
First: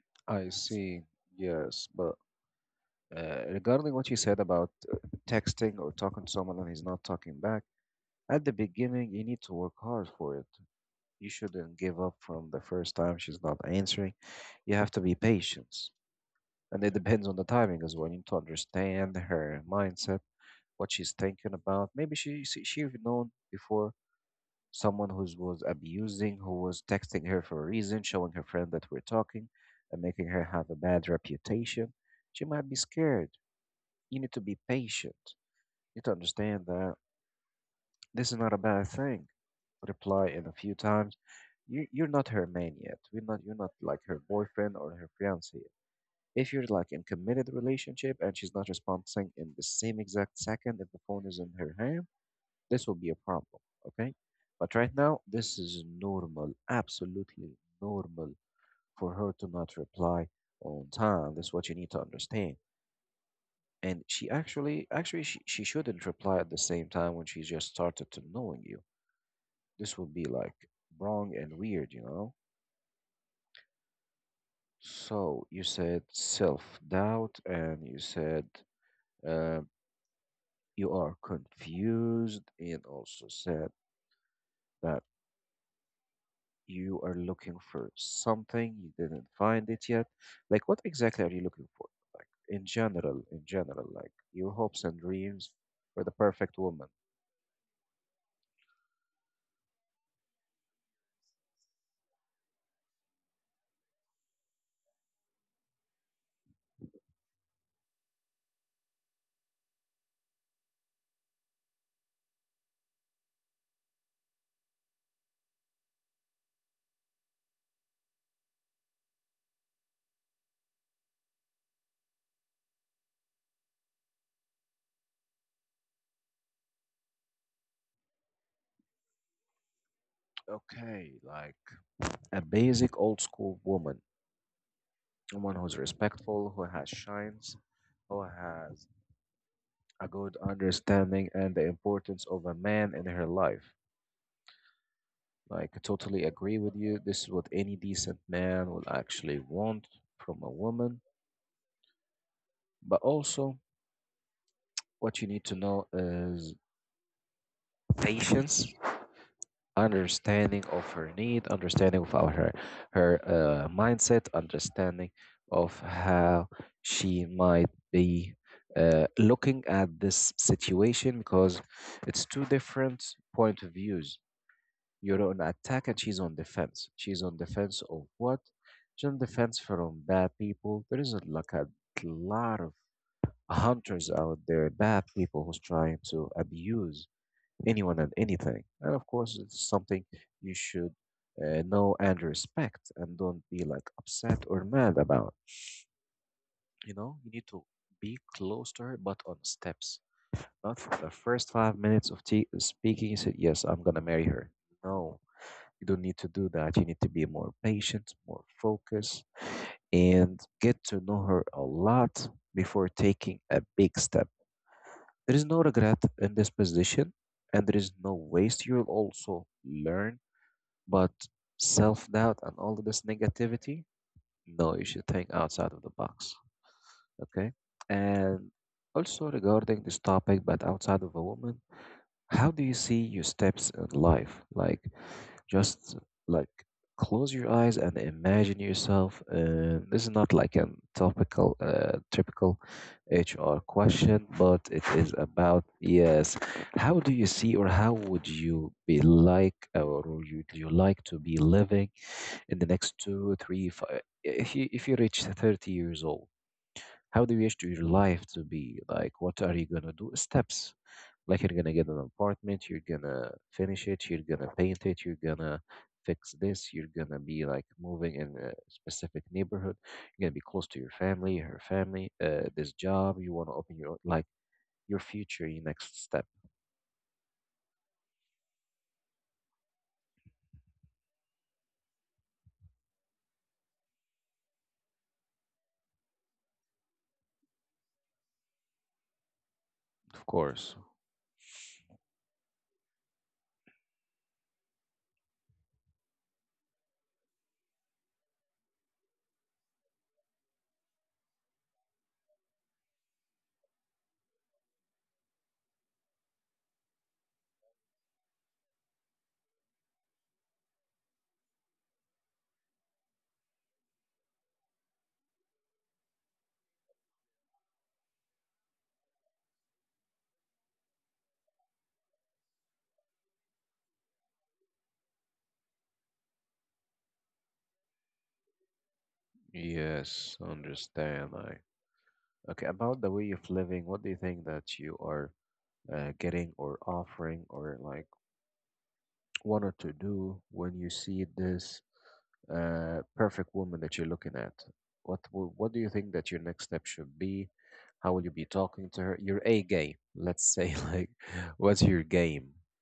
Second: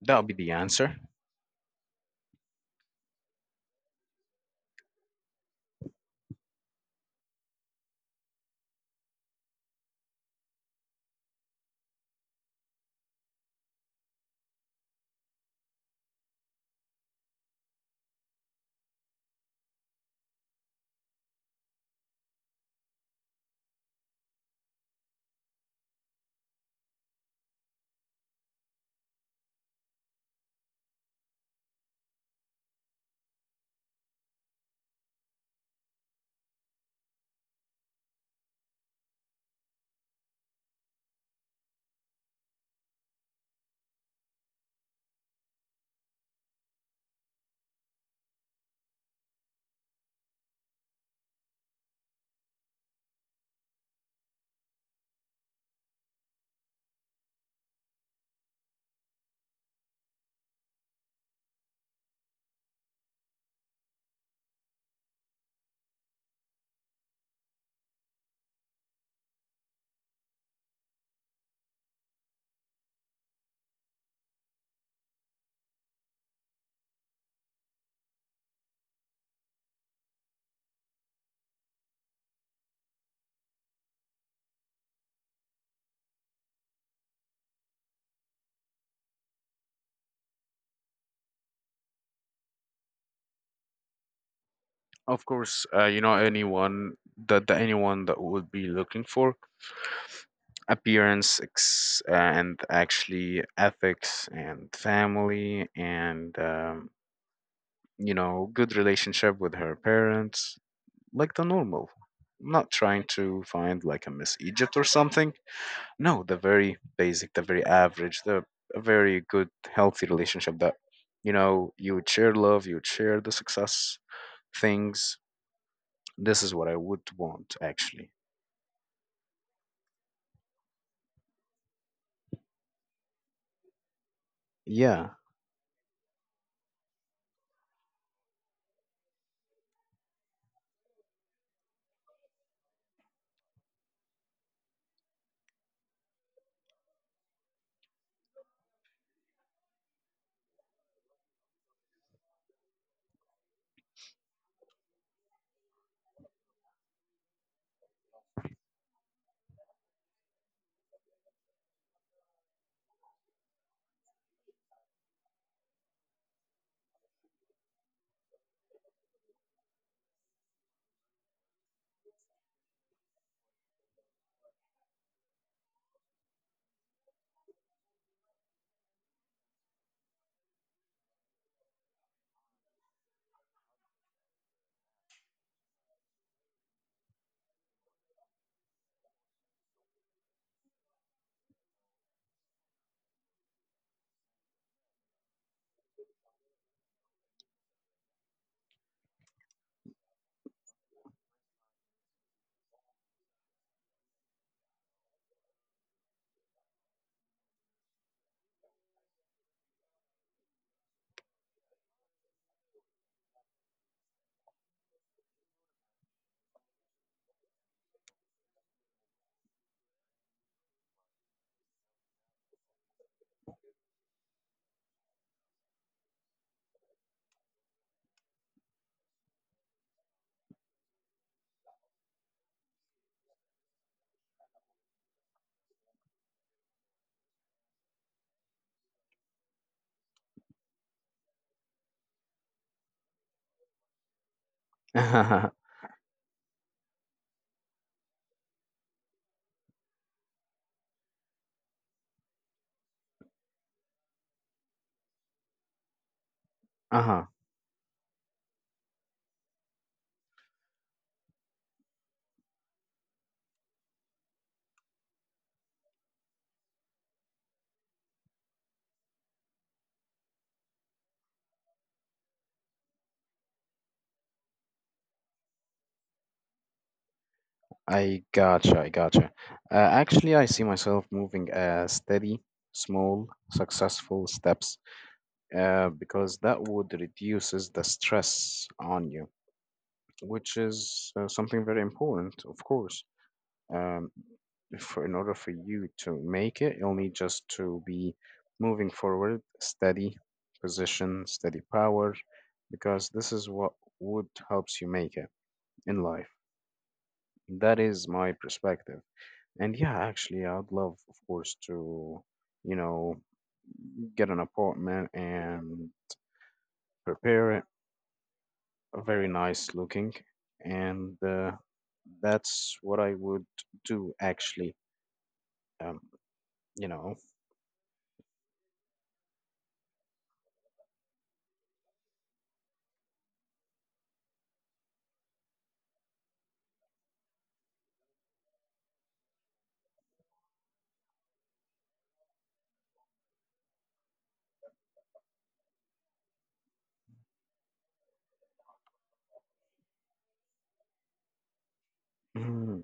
That'll be
I
the answer.
see. Yes, but regarding what you said about texting or talking to someone and he's not talking back, at the beginning you need to work hard for it. You shouldn't give up from the first time she's not answering. You have to be patient. And it depends on the timing as well. You need to understand her mindset, what she's thinking about. Maybe she've known before someone who was abusing, who was texting her for a reason, showing her friend that we're talking, and making her have a bad reputation. She might be scared. You need to be patient. You need to understand that this is not a bad thing. Reply in a few times, you're not her man yet. We're not you're not like her boyfriend or her fiance. If you're like in committed relationship and she's not responding in the same exact second if the phone is in her hand, this will be a problem. Okay? But right now, this is normal, absolutely normal for her to not reply on time. That's what you need to understand. And she actually actually she shouldn't reply at the same time when she just started to knowing you. This would be like wrong and weird, you know? So you said self doubt, and you said uh, you are confused, and also said that you are looking for something you didn't find it yet. Like, what exactly are you looking for? Like, in general, like your hopes and
Of
dreams
course,
for the perfect woman.
anyone that, anyone that would be looking for appearance, and actually ethics and family and good relationship with her parents, like the normal. Not trying to find like a Miss Egypt or something. No, the very basic, the very average, the a very good healthy relationship that, you know, you would share love, you would share the success things. This is what I would want, actually.
Okay, like a basic old school woman,
Yeah.
someone who's respectful, who has shines, who has a good understanding and the importance of a man in her life. Like, I totally agree with you. This is what any decent man will actually want from a woman. But also, what you need to know is patience, understanding of her need, understanding of her mindset, understanding of how she might be looking at this situation because it's two different point of views. You're on attack and she's on defense. She's on defense of what? She's on defense from bad people. There is like a lot of hunters out there, bad people who's trying to abuse anyone and anything. And of course, it's something you should know and respect and don't be like upset or mad about. You know, you need to be close to her, but on steps. Not for the first 5 minutes of tea speaking, you said, yes, I'm gonna marry her. No, you don't need to do that. You need to be more patient, more focused, and get to know her a lot before taking a big step. There is no regret in this position, and there is no waste. You'll also learn, but self doubt and all of this negativity, no, you should think outside of the box. Okay? And also regarding this topic, but outside of a woman, how do you see your steps in life? Like, just like close your eyes and imagine yourself. This is not like a typical HR question, but it is
Uh-huh.
about yes. How do you see, or how would you be like, or would you, do you like to be living in the next two, three, five? If you reach 30 years old, how do you wish to your life to be? Like, what are you gonna do? Steps. Like, you're gonna get an apartment, you're gonna finish it, you're gonna paint it, you're gonna fix this, you're gonna be like moving in a specific neighborhood, you're gonna be close to your family, her family, this job, you wanna open your own, like, your future, your next step.
I gotcha, I gotcha. Actually, I see myself moving steady, small, successful steps, because that would reduces the stress on you,
Of
which
course.
is something very important, of course. Um, in order for you to make it, you'll need just to be moving forward, steady position, steady power, because this is what would helps you make it in life. That is my perspective. And yeah, actually, yeah, I'd love, of course, to, you know, get an apartment and prepare it, very nice looking. And That's what I would do, actually. Um, you know,
Yes, understand. I okay, about the way of living, what do you think that you are getting or offering or like wanted to do when you see this perfect woman that you're looking at? What do you think that your next step should be? How will you be talking to her? Your A game, let's say. Like, what's your game?
Mhm.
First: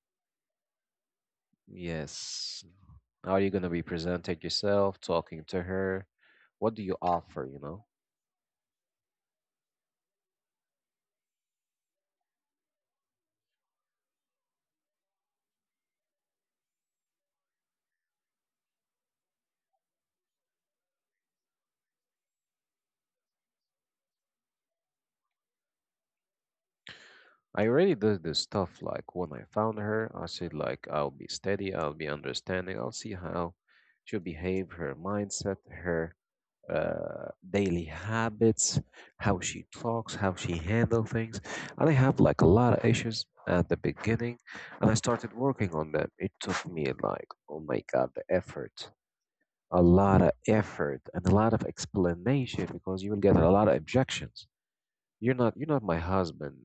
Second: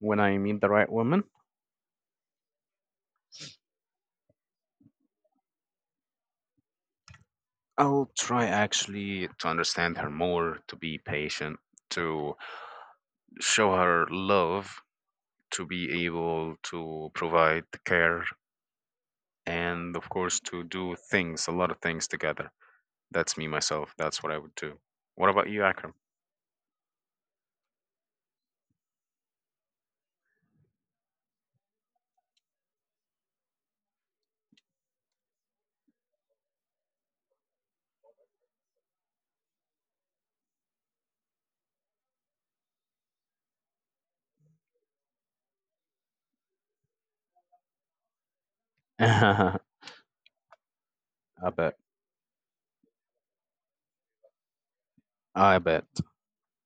When I meet the right woman,
Yes. How are you gonna be presenting yourself, talking to her? What do you offer? You know.
I'll try actually to understand her more, to be patient, to show her love, to be able to provide care, and, of course, to do things, a lot of things together. That's me, myself. That's what I would do. What about you, Akram?
I already did this stuff. Like when I found her, I said like I'll be steady, I'll be understanding, I'll see how she'll behave, her mindset, her daily habits, how she talks, how she handle things. And I have like a lot of issues at the beginning, and I started working on them. It took me like, oh my god, the effort, a
I
lot of effort, and a lot of
bet.
explanation because you will get a lot of objections.
I
You're not
bet.
my husband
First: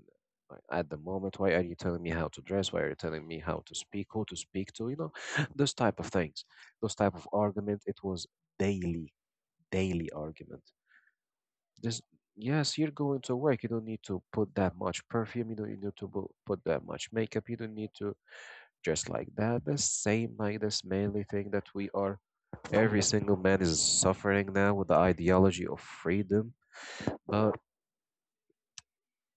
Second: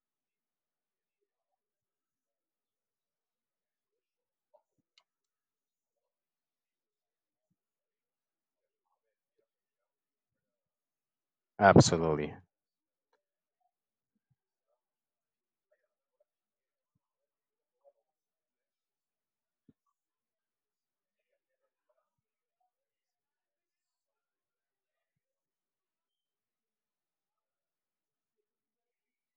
like, at the moment. Why are you telling me how to dress? Why are you telling me how to speak? Who to speak to? You know, those type of things, those type of argument. It was daily, daily argument. This,
Absolutely.
yes, you're going to work. You don't need to put that much perfume. You don't need to put that much makeup. You don't need to dress like that. The same like this manly thing that we are. Every single man is suffering now with the ideology of freedom. But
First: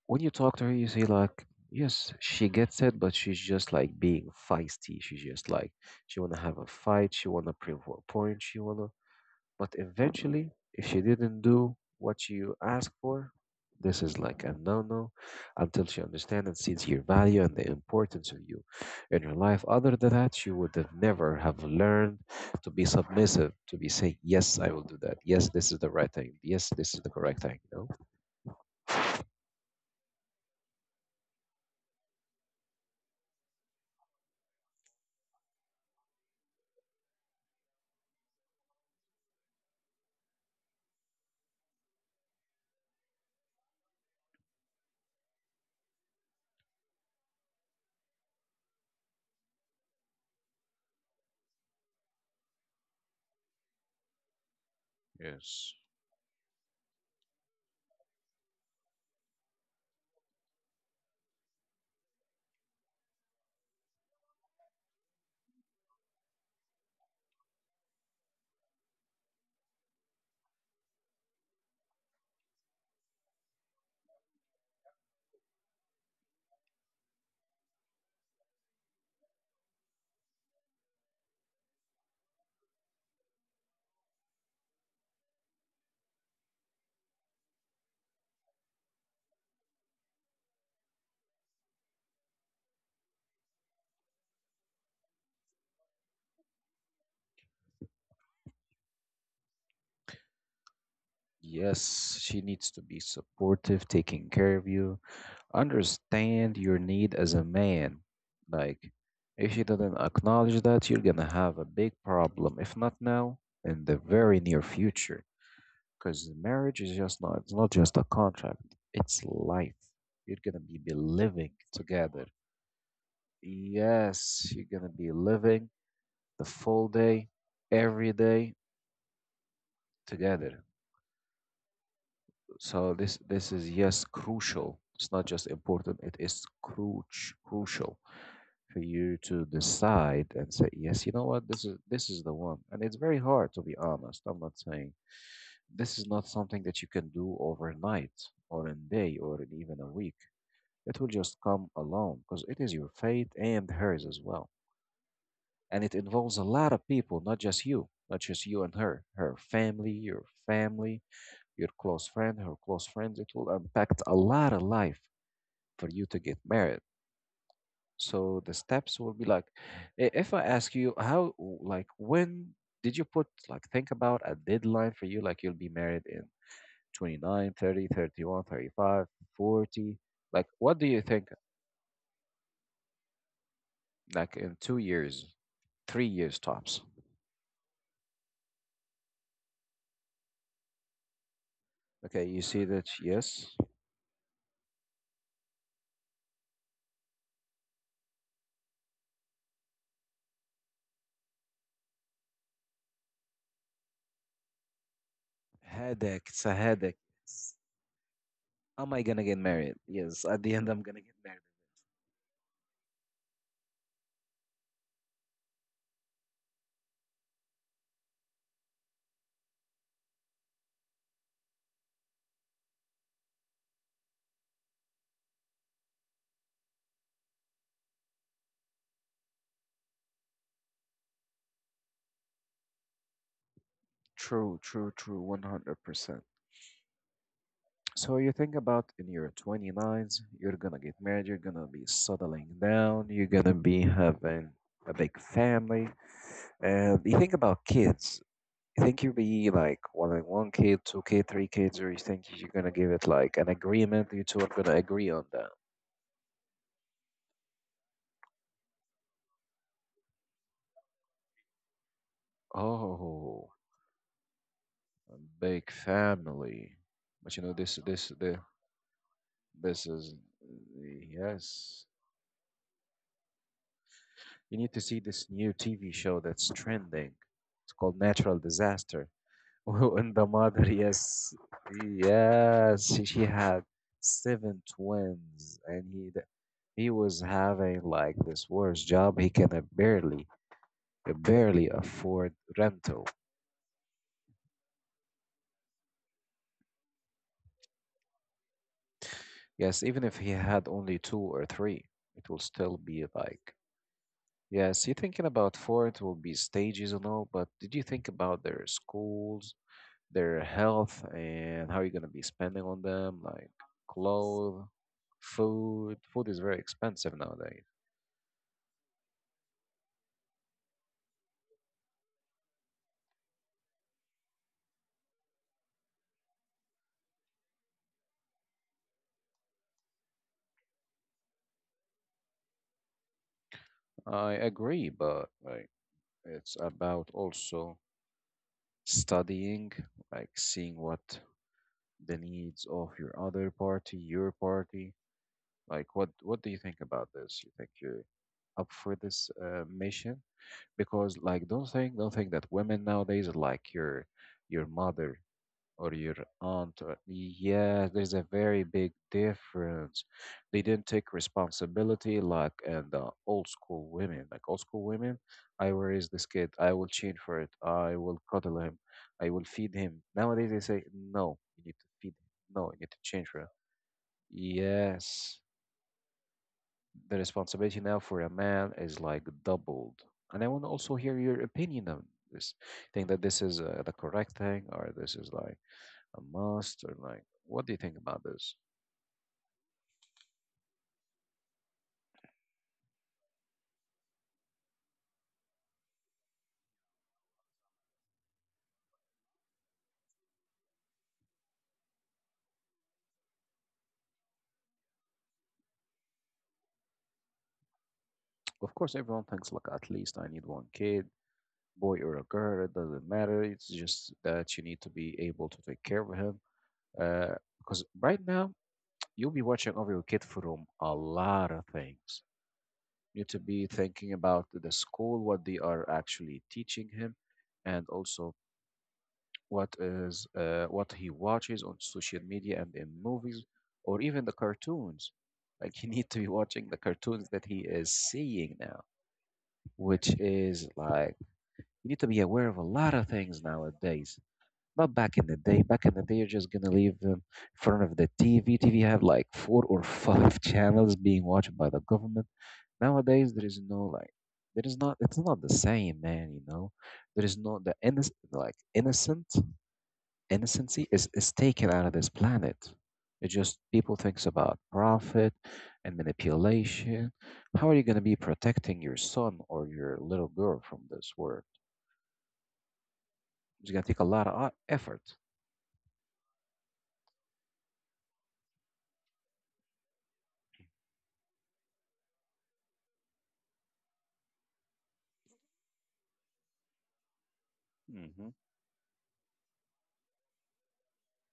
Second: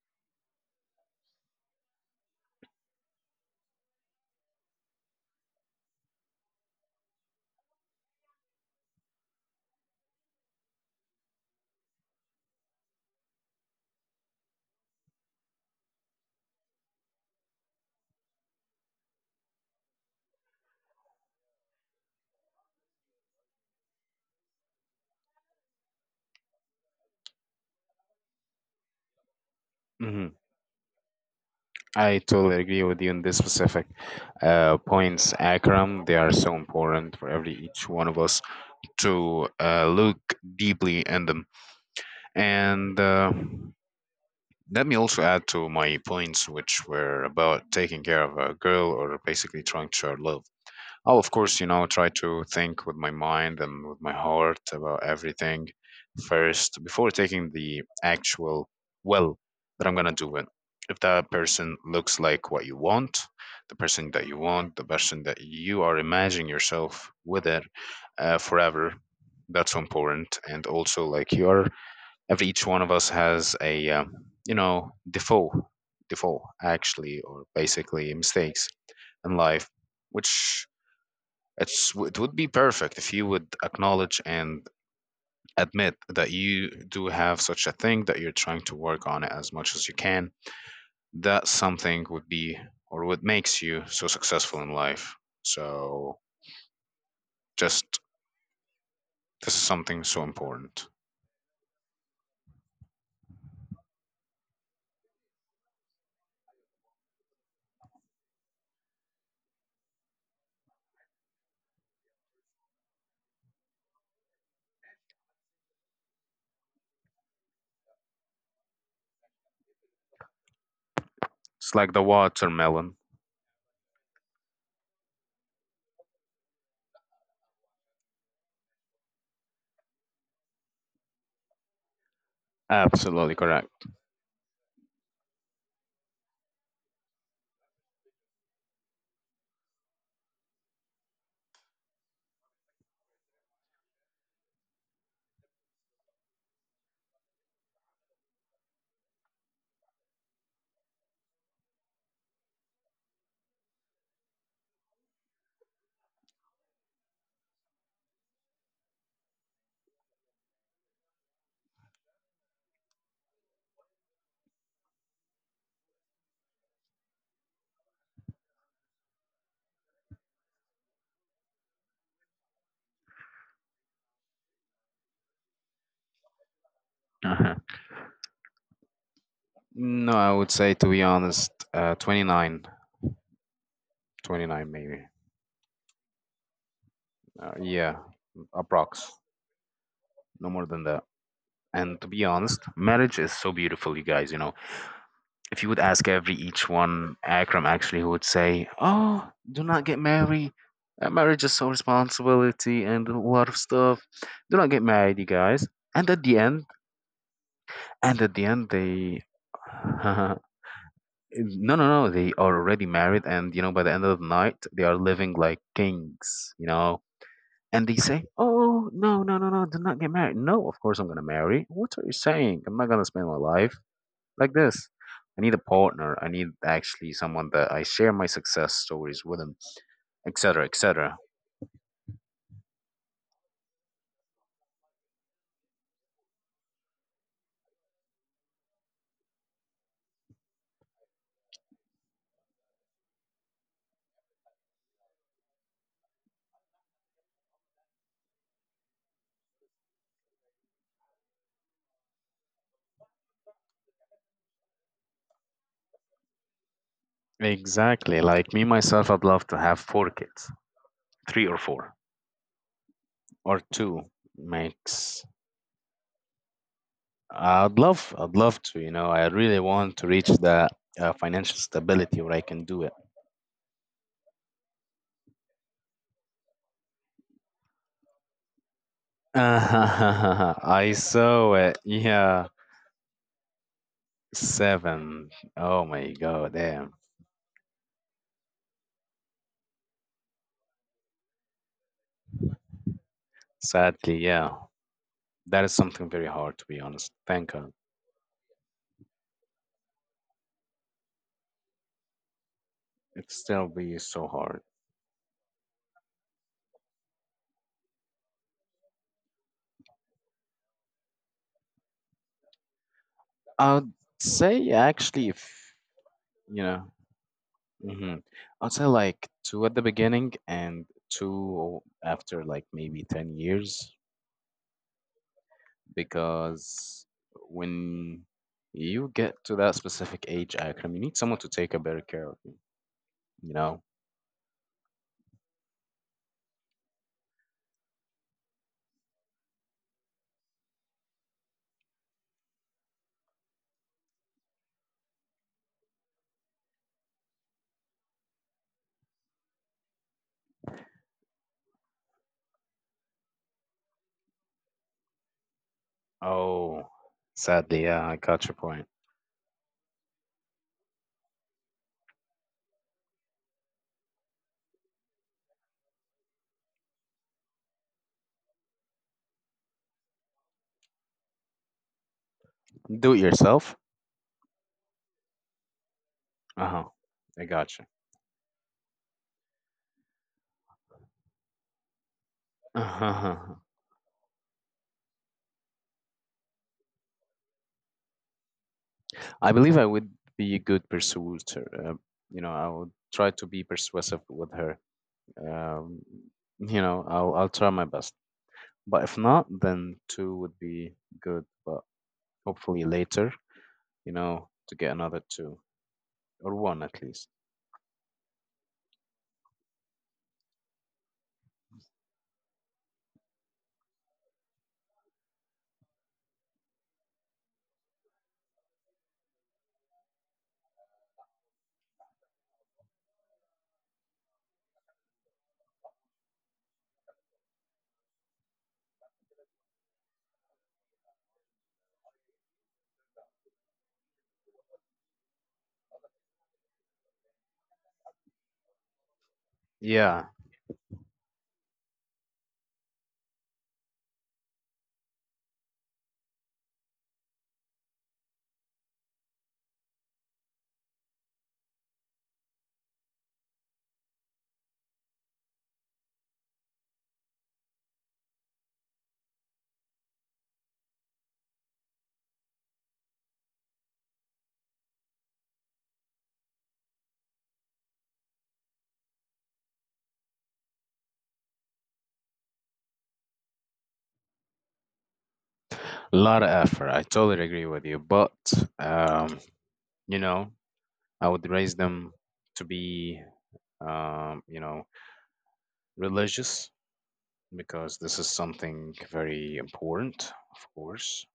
when you talk to her, you see like, yes, she gets it, but she's just like being feisty. She's just like she wanna have a fight. She wanna prove a point. She wanna but eventually, if she didn't do what you asked for, this is like a no no until she understands and sees your value and the importance of you in her life. Other than that, she would have never have learned to be submissive, to be saying, yes, I will do that. Yes, this is the right thing. Yes, this is the correct thing. No.
Hmm. I totally agree with you on this specific points, Akram. They are so important for every each one of us to look deeply in them. And Let me also add to my points, which were about taking care of a girl or basically trying to show her love. I'll, of course, you know, try to think with my mind and with my heart about everything
Yes.
first before taking the actual, well, that I'm going to do it. If that person looks like what you want, the person that you want, the person that you are imagining yourself with it, forever, that's so important. And also, like, you are, every each one of us has a, you know default default actually or basically mistakes in life, which it's, it would be perfect if you would acknowledge and admit that you do have such a thing, that you're trying to work on it as much as you can. That something would be or what makes you so successful in life. So just, this is something so important.
Yes, she needs to be supportive, taking care of you, understand your need as a man. Like, if you didn't acknowledge that, you're gonna have a big problem. If not now, in the very near future. Because marriage is just not, it's not just a contract, it's life. Be living
It's like the
together.
watermelon.
Yes, you're gonna be living the full day, every day together. So
Absolutely
this is
correct.
yes crucial. It's not just important. It is cruch crucial for you to decide and say yes. You know what? This is the one, and it's very hard to be honest. I'm not saying this is not something that you can do overnight or in a day or in even a week. It will just come along because it is your fate and hers as well, and it involves a lot of people, not just you, not just you and her, her family your close friend, her close friends, it will impact a lot of life for you to get married. So the steps will be like, if I ask you how, like, when did you put, like, think about a deadline for you, like, you'll be married in 29, 30, 31, 35, 40?
No, I
Like,
would say
what do
to
you
be
think,
honest, 29,
like, in
twenty-nine
two
maybe.
years, 3 years tops?
Yeah, approx. No more than that. And to be
Okay, you
honest,
see that,
marriage is so
yes,
beautiful, you guys. You know, if you would ask every each one, Akram, actually, who would say, "Oh, do not get married. Marriage is so responsibility and a lot of stuff. Do not get married, you guys." And at
headache,
the
it's a
end,
headache. It's-
and at the end,
am I
they,
gonna get married? Yes, at the end, I'm gonna get married
No. They are already married, and you know, by the end of the night, they are living like kings, you know. And they say, "Oh, no, do not get married." No, of course I'm gonna marry. What are you saying? I'm not gonna spend my life like this. I need a partner. I need actually someone that I share my success stories with, and etc., etc.
true, true, true, 100%. So you think about in your 29s, you're gonna get married, you're gonna be settling down, you're gonna be having a big family. And you think about kids. You think you'll be like wanting one kid, two kid, three kids, or you think you're gonna give it like an agreement, you two are gonna agree on that.
Exactly. Like me myself, I'd love to have 4 kids, three or four,
Oh,
or two
a
makes.
big family. But you know this this
I'd
the
love to. You know, I really
this
want to
is
reach the financial
yes.
stability where I can do it.
You need to see this new TV show that's trending. It's called Natural Disaster. And the mother,
I
yes,
saw it. Yeah,
yes, she had seven
7.
twins,
Oh
and
my god,
he
damn.
was having like this worst job. He can barely barely afford rental.
Sadly, yeah, that is something very hard to be honest. Thank God,
Yes, even if he had only two or three, it will still be
it
like
still be so hard.
yes. You're thinking about four, it will be stages and all, but did you think about their schools? Their health and how you're gonna be spending on them, like
I'd
clothes,
say actually, if
food. Food is very
you know.
expensive nowadays.
Mm-hmm. Also, like two at the beginning and two after like maybe 10 years, because when you get to that specific age, Akram, you need someone to take a better care of you, you know?
I agree, but like it's about also studying, like seeing what the needs of your other party, your party. Like what do you think about this? You think you're up for this mission? Because like don't think that women nowadays are like your mother or your aunt.
Oh,
Or,
sadly,
yeah,
yeah,
there's
I
a
got your
very
point.
big difference. They didn't take responsibility like and the old school women. Like old school women, I will raise this kid. I will change for it. I will cuddle him. I will feed him. Nowadays they say no. You need to feed him. No, you need to
Do it
change for him.
yourself?
Yes,
Uh-huh.
the
I got
responsibility
you.
now for a man is like doubled. And I want to also hear your opinion on this. Think that this
Uh-huh.
is the correct thing, or this is like a master. Like, what do you think about this?
I believe I would be a good persuader. You know, I would try to be persuasive with her. Um, you know, I'll try my best. But if not, then two would be good. But hopefully later, you know, to get another two or one at least.
Of course, everyone thinks, like, at least I need one kid, boy or a girl, it doesn't matter. It's just that you need to be able to take care of him. Uh, because right now, you'll be watching over your kid from a lot of things. You need to be thinking about the school, what they are actually teaching him, and also what is what he watches on social media and in movies or even the cartoons like you need to be watching the cartoons that he is seeing now, which
Yeah.
is like you need to be aware of a lot of things nowadays. Not back in the day. Back in the day you're just gonna leave them in front of the tv have like four or five channels being watched by the government. Nowadays there is no like there is not, it's not the same, man, you know. There is not the innocent like innocent innocency is taken out of this planet. It just people thinks about profit and manipulation. How are you going to be protecting your son or your little girl from this world? It's going to take a lot of effort.
A lot of effort. I totally agree with you. But, um, you know, I would raise them to be, you know, religious, because this is
hmm
something very important, of course,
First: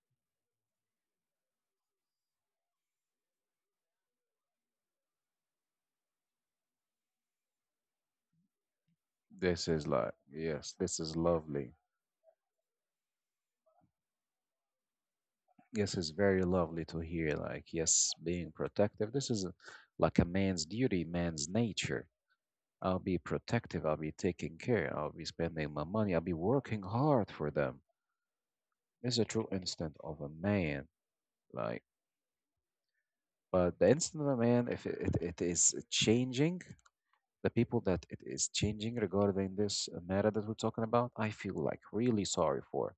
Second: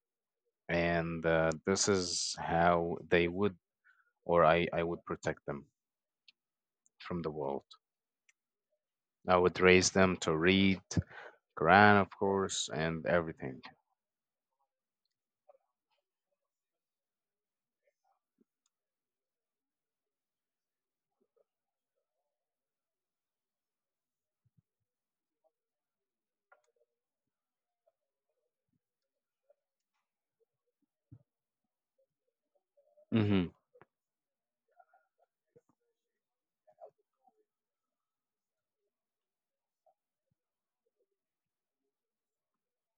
and this is how they would, or I would protect them from the world. I would
This is
raise
like
them to
yes,
read
this is lovely.
Quran, of course, and everything.
Yes, it's very lovely to hear. Like yes, being protective. This is a- like a man's duty, man's nature. I'll be protective. I'll be taking care. I'll be spending my money. I'll be working hard for them. It's a true instant of a man. Like,
Hmm.
but the instant of a man, if it is changing, the people that it is changing regarding this matter that we're talking about, I feel like really sorry for.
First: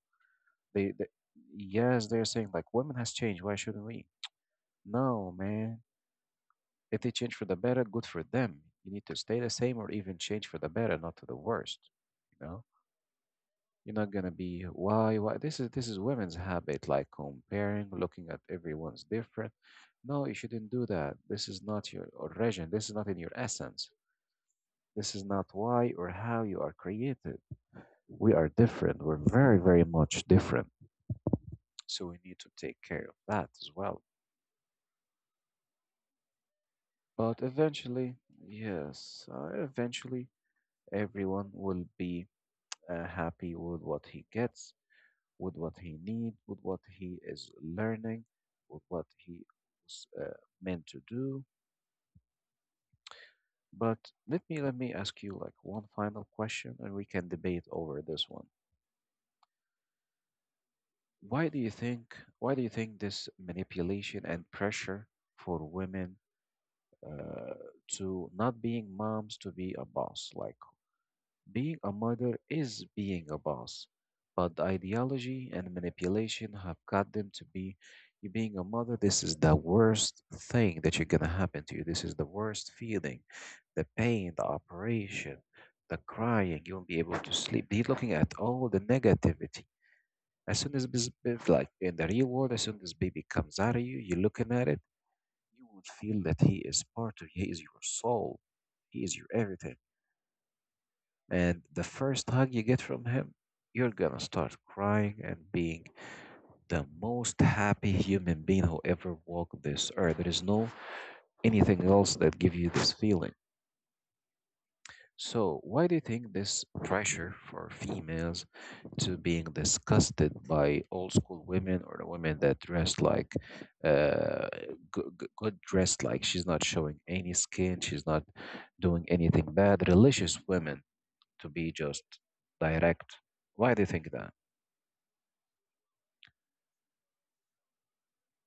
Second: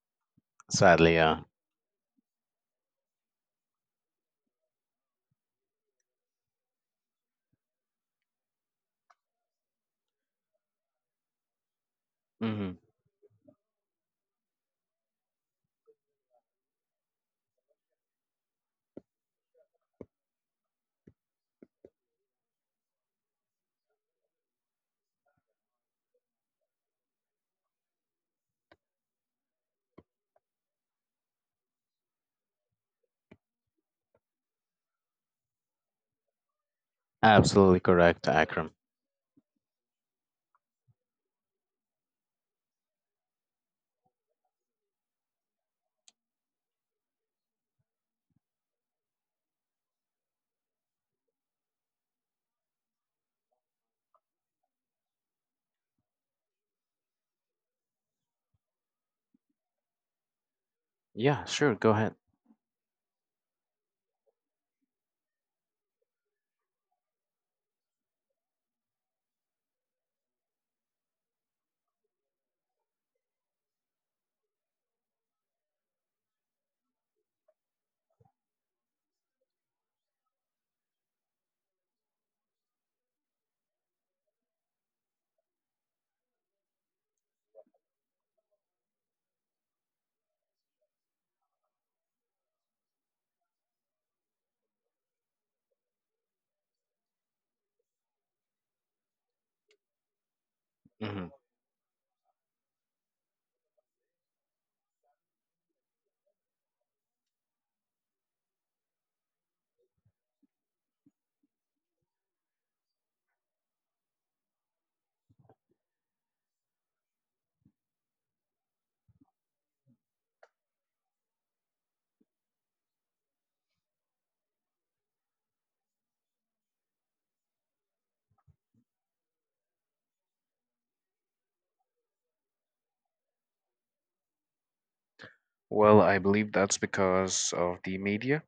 They,
Sadly, yeah.
yes, they're saying like women has changed. Why shouldn't we? No, man. If they change for the better, good for them. You need to stay the same or even change for the better, not to the worst. You know.
Hmm.
You're not gonna be why this is women's habit like comparing, looking at everyone's different. No, you shouldn't do that. This is not your origin. This is not in your essence. This is not why or how you are created. We are different. We're very very much different. So we need to take care of that as well. But
Absolutely
eventually,
correct, Akram.
yes, eventually everyone will be happy with what he gets, with what he need, with what he is learning, with what he was meant to do. But let me ask you like one final question, and we can debate over this one.
Yeah,
Why do you
sure, go ahead.
think why do you think this manipulation and pressure for women uh, to not being moms to be a boss? Like being a mother is being a boss, but the ideology and manipulation have got them to be you being a mother, this is the worst thing that you're gonna happen to you. This is the worst feeling, the pain, the operation, the crying. You won't be able to sleep. They're looking at all the negativity. As soon as this, like in the real world, as soon as baby comes out of you, you're looking at it. You would feel that he is part of you. He is your soul. He is your everything.
Mhm.
And the first hug you get from him, you're gonna start crying and being the most happy human being who ever walked this earth. There is no anything else that give you this feeling. So why do you think this pressure for females to being disgusted by old school women or the women that dress like uh, good, good dressed like she's not showing any skin, she's not doing anything bad. Religious women to be just direct. Why do you think that?
Well, I believe that's because of the media.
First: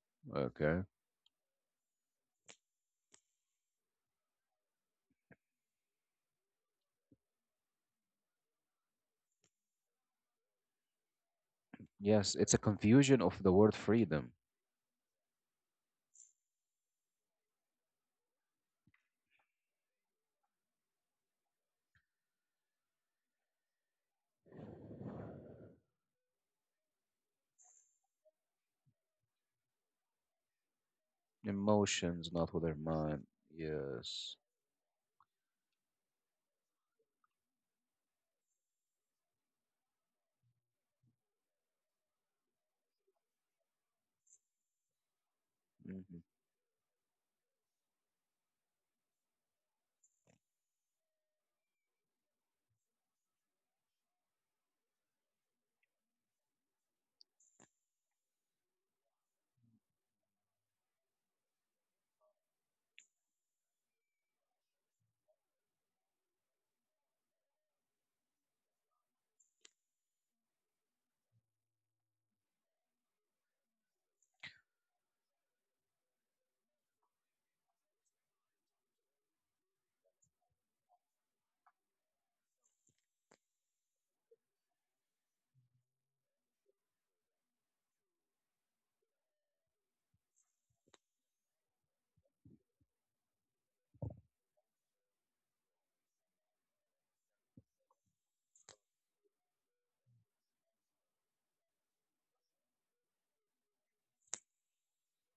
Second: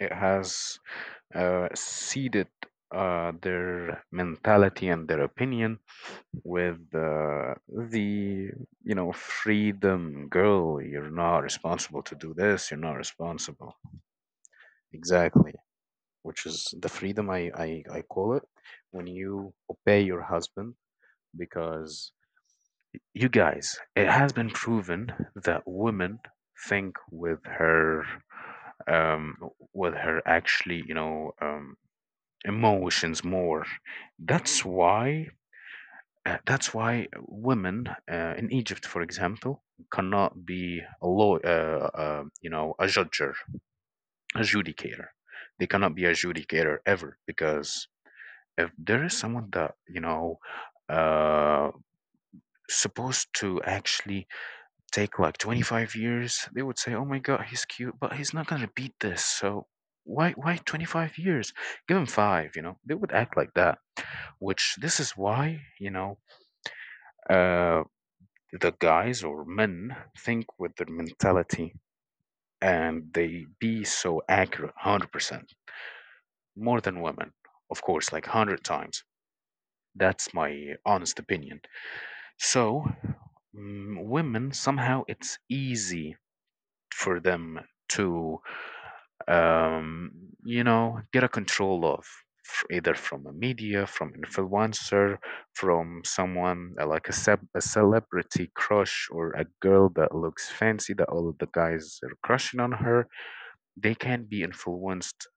It has
Okay.
seeded their mentality and their opinion with, the, you know, freedom girl. You're not responsible to do
Yes, it's a
this. You're not
confusion of the
responsible.
word freedom.
Exactly. Which is the freedom I call it when you obey your husband, because, you guys, it has been proven that women think um, with her actually, you know,
Emotions, not with their mind.
emotions more.
Yes.
That's why. That's why women in Egypt, for example, cannot be a law, you know, a judger, adjudicator. They cannot be
hmm
adjudicator ever because if there is someone that you know uh, supposed to actually take like 25 years, they would say, "Oh my God, he's cute, but he's not gonna beat this." So why 25 years? Give him five. You know, they would act like that. Which this is why you know uh, the guys or men think with their mentality and they be so accurate 100% more than women, of course, like 100 times. That's my honest opinion. So, mm, women somehow it's easy for them to, um, you know, get a control of, either from a media, from influencer, from someone like a celebrity crush, or a girl that looks fancy that all of the guys are crushing on her. They can be influenced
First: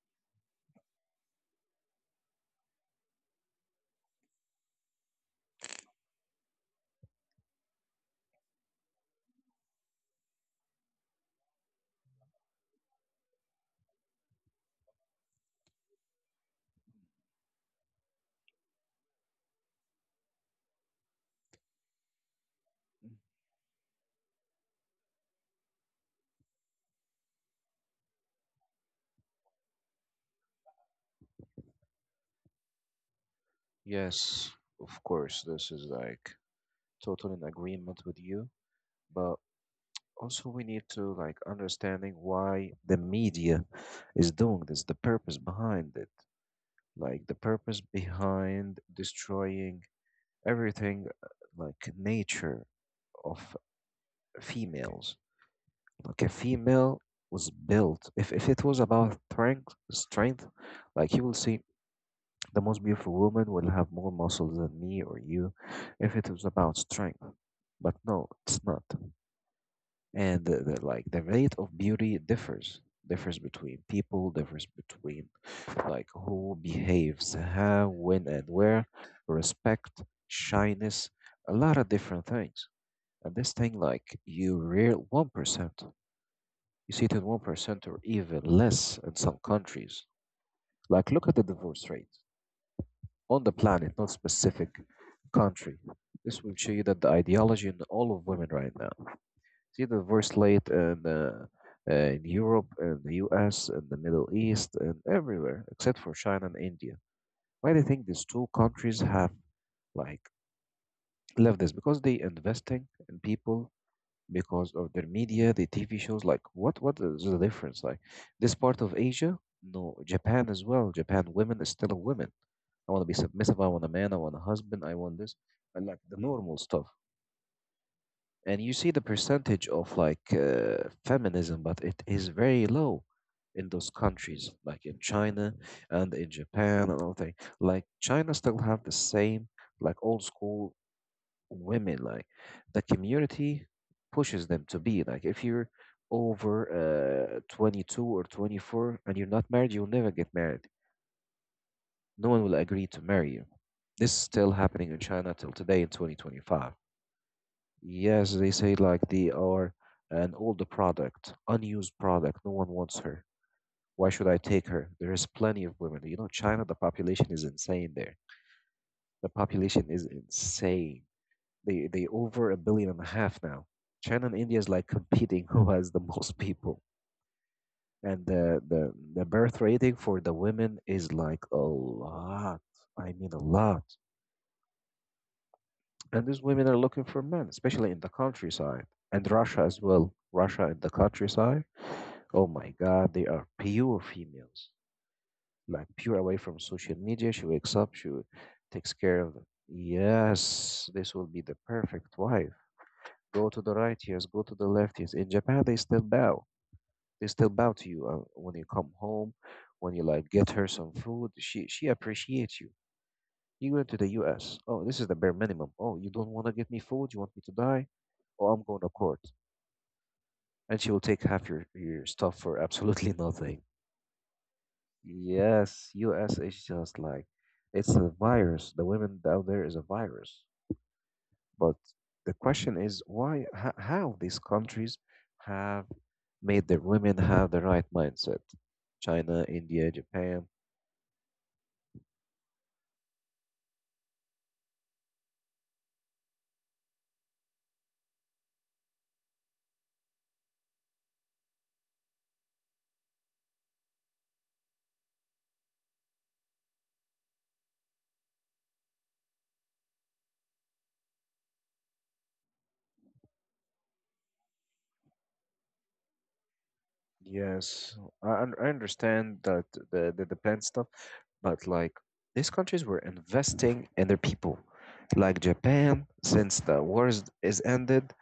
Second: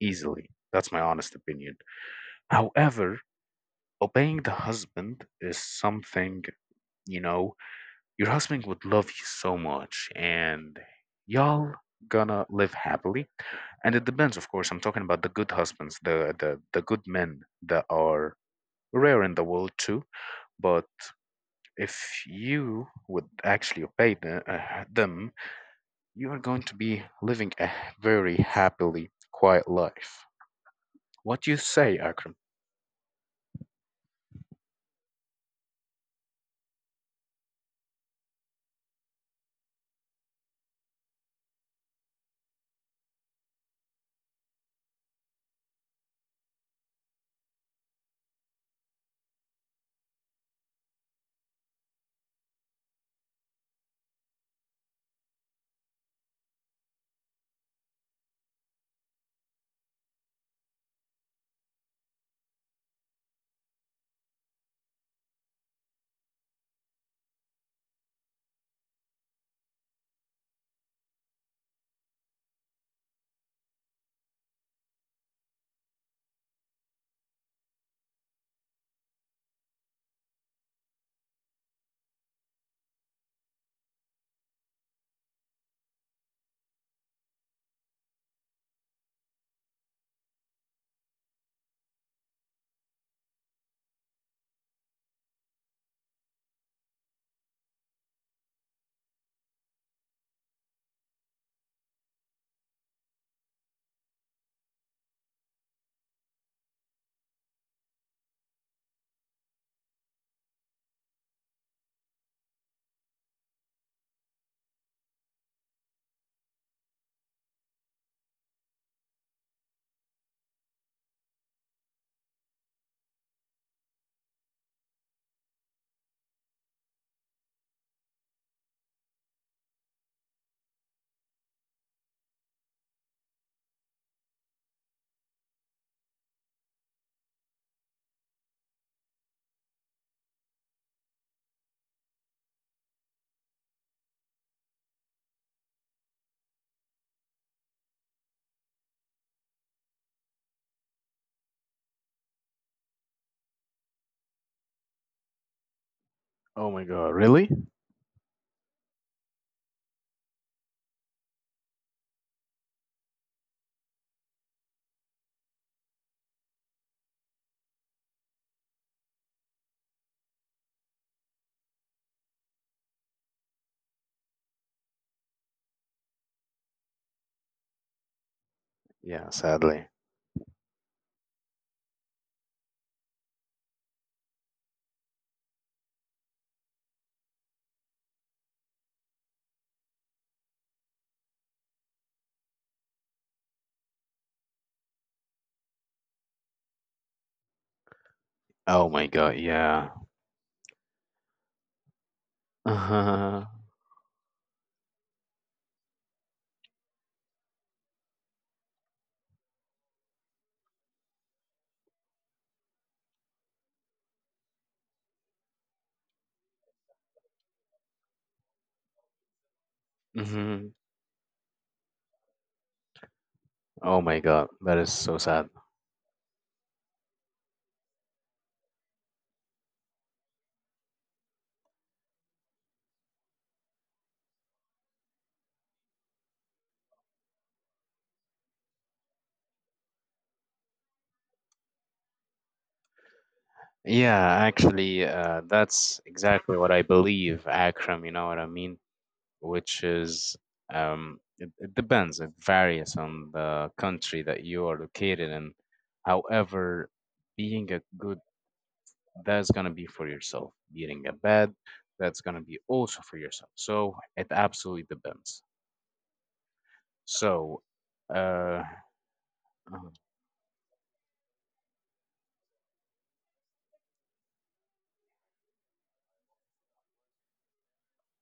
easily. That's my honest opinion. However, obeying the husband is something, you know, your husband would love you so much and y'all gonna live happily. And it depends, of course. I'm talking about the good husbands, the good men that are rare in the world too. But if you would actually obey, the, them, you are going to be living a very happily quiet life. What do you say, Akram?
Yes, of course, this is like total in agreement with you, but also we need to like understanding why the media is doing this, the purpose behind it, like the purpose behind destroying everything like nature of females. Like a female was built, if it was about strength, like you will see the most beautiful woman will have more muscles than me or you if it was about strength. But no, it's not. And like the rate of beauty differs, differs between people, differs between like who behaves how, when, and where, respect, shyness, a lot of different things. And this thing, like you real 1%, you see it in 1% or even less in some countries. Like, look at the divorce rate on the planet, not specific country. This will show you that the ideology in all of women right now. See the divorce rate in Europe, in the US, in the Middle East, and everywhere except for China and India. Why do you think these two countries have like left this? Because they investing in people because of their media, the TV shows. Like, what is the difference? Like, this part of Asia, no, Japan as well. Japan women is still a woman. I want to be submissive. I want a man. I want a husband. I want this, and like the normal stuff. And you see the percentage of like feminism, but it is very low in those countries, like in China and in Japan and all thing. Like China still have the same like old school women like the community pushes them to be like if you're over 22 or 24 and you're not married, you'll never get married. No one will agree to marry you. This is still happening in China till today in
Oh
2025.
my god, really?
Yes, they say like they are an older product, unused product, no one wants her. Why should I take her? There is plenty of women. You know, China, the population is insane there. The population is insane. They over a billion and a half now. China and India is like competing who has the most people, and the
Yeah,
birth
sadly.
rating for the women is like a lot. I mean a lot, and these women are looking for men, especially in the countryside and Russia as well. Russia in the countryside. Oh my God, they are pure females, like pure away from social media. She wakes up, she
Oh
takes
my
care of
god,
them.
yeah.
Yes, this will be the perfect wife. Go to
Uh-huh.
the right, yes. Go to the left, yes. In Japan, they still bow. They still bow to you when you come home. When you like get her some food, she appreciates you. You go to the U.S. Oh, this is the bare minimum. Oh, you don't want to get me food? You want me to die? Oh, I'm going to court,
Hmm.
and she will take half your stuff for absolutely nothing.
Oh my god, that is so sad.
Yes, U.S. is just like it's a virus. The women down there is a virus. But the question is why, how these countries have made their women have the right mindset. China, India, Japan.
Yeah, actually, that's exactly what I believe, Akram, you know what I mean, which is, it, it depends. It varies on the country that you are located in. However, being a good, that's gonna be for yourself. Being a bad, that's gonna be also for yourself. So it absolutely depends. So,
Yes, I,
uh,
I understand that
uh,
the plan stuff, but like these countries were investing in their people, like Japan since the wars is ended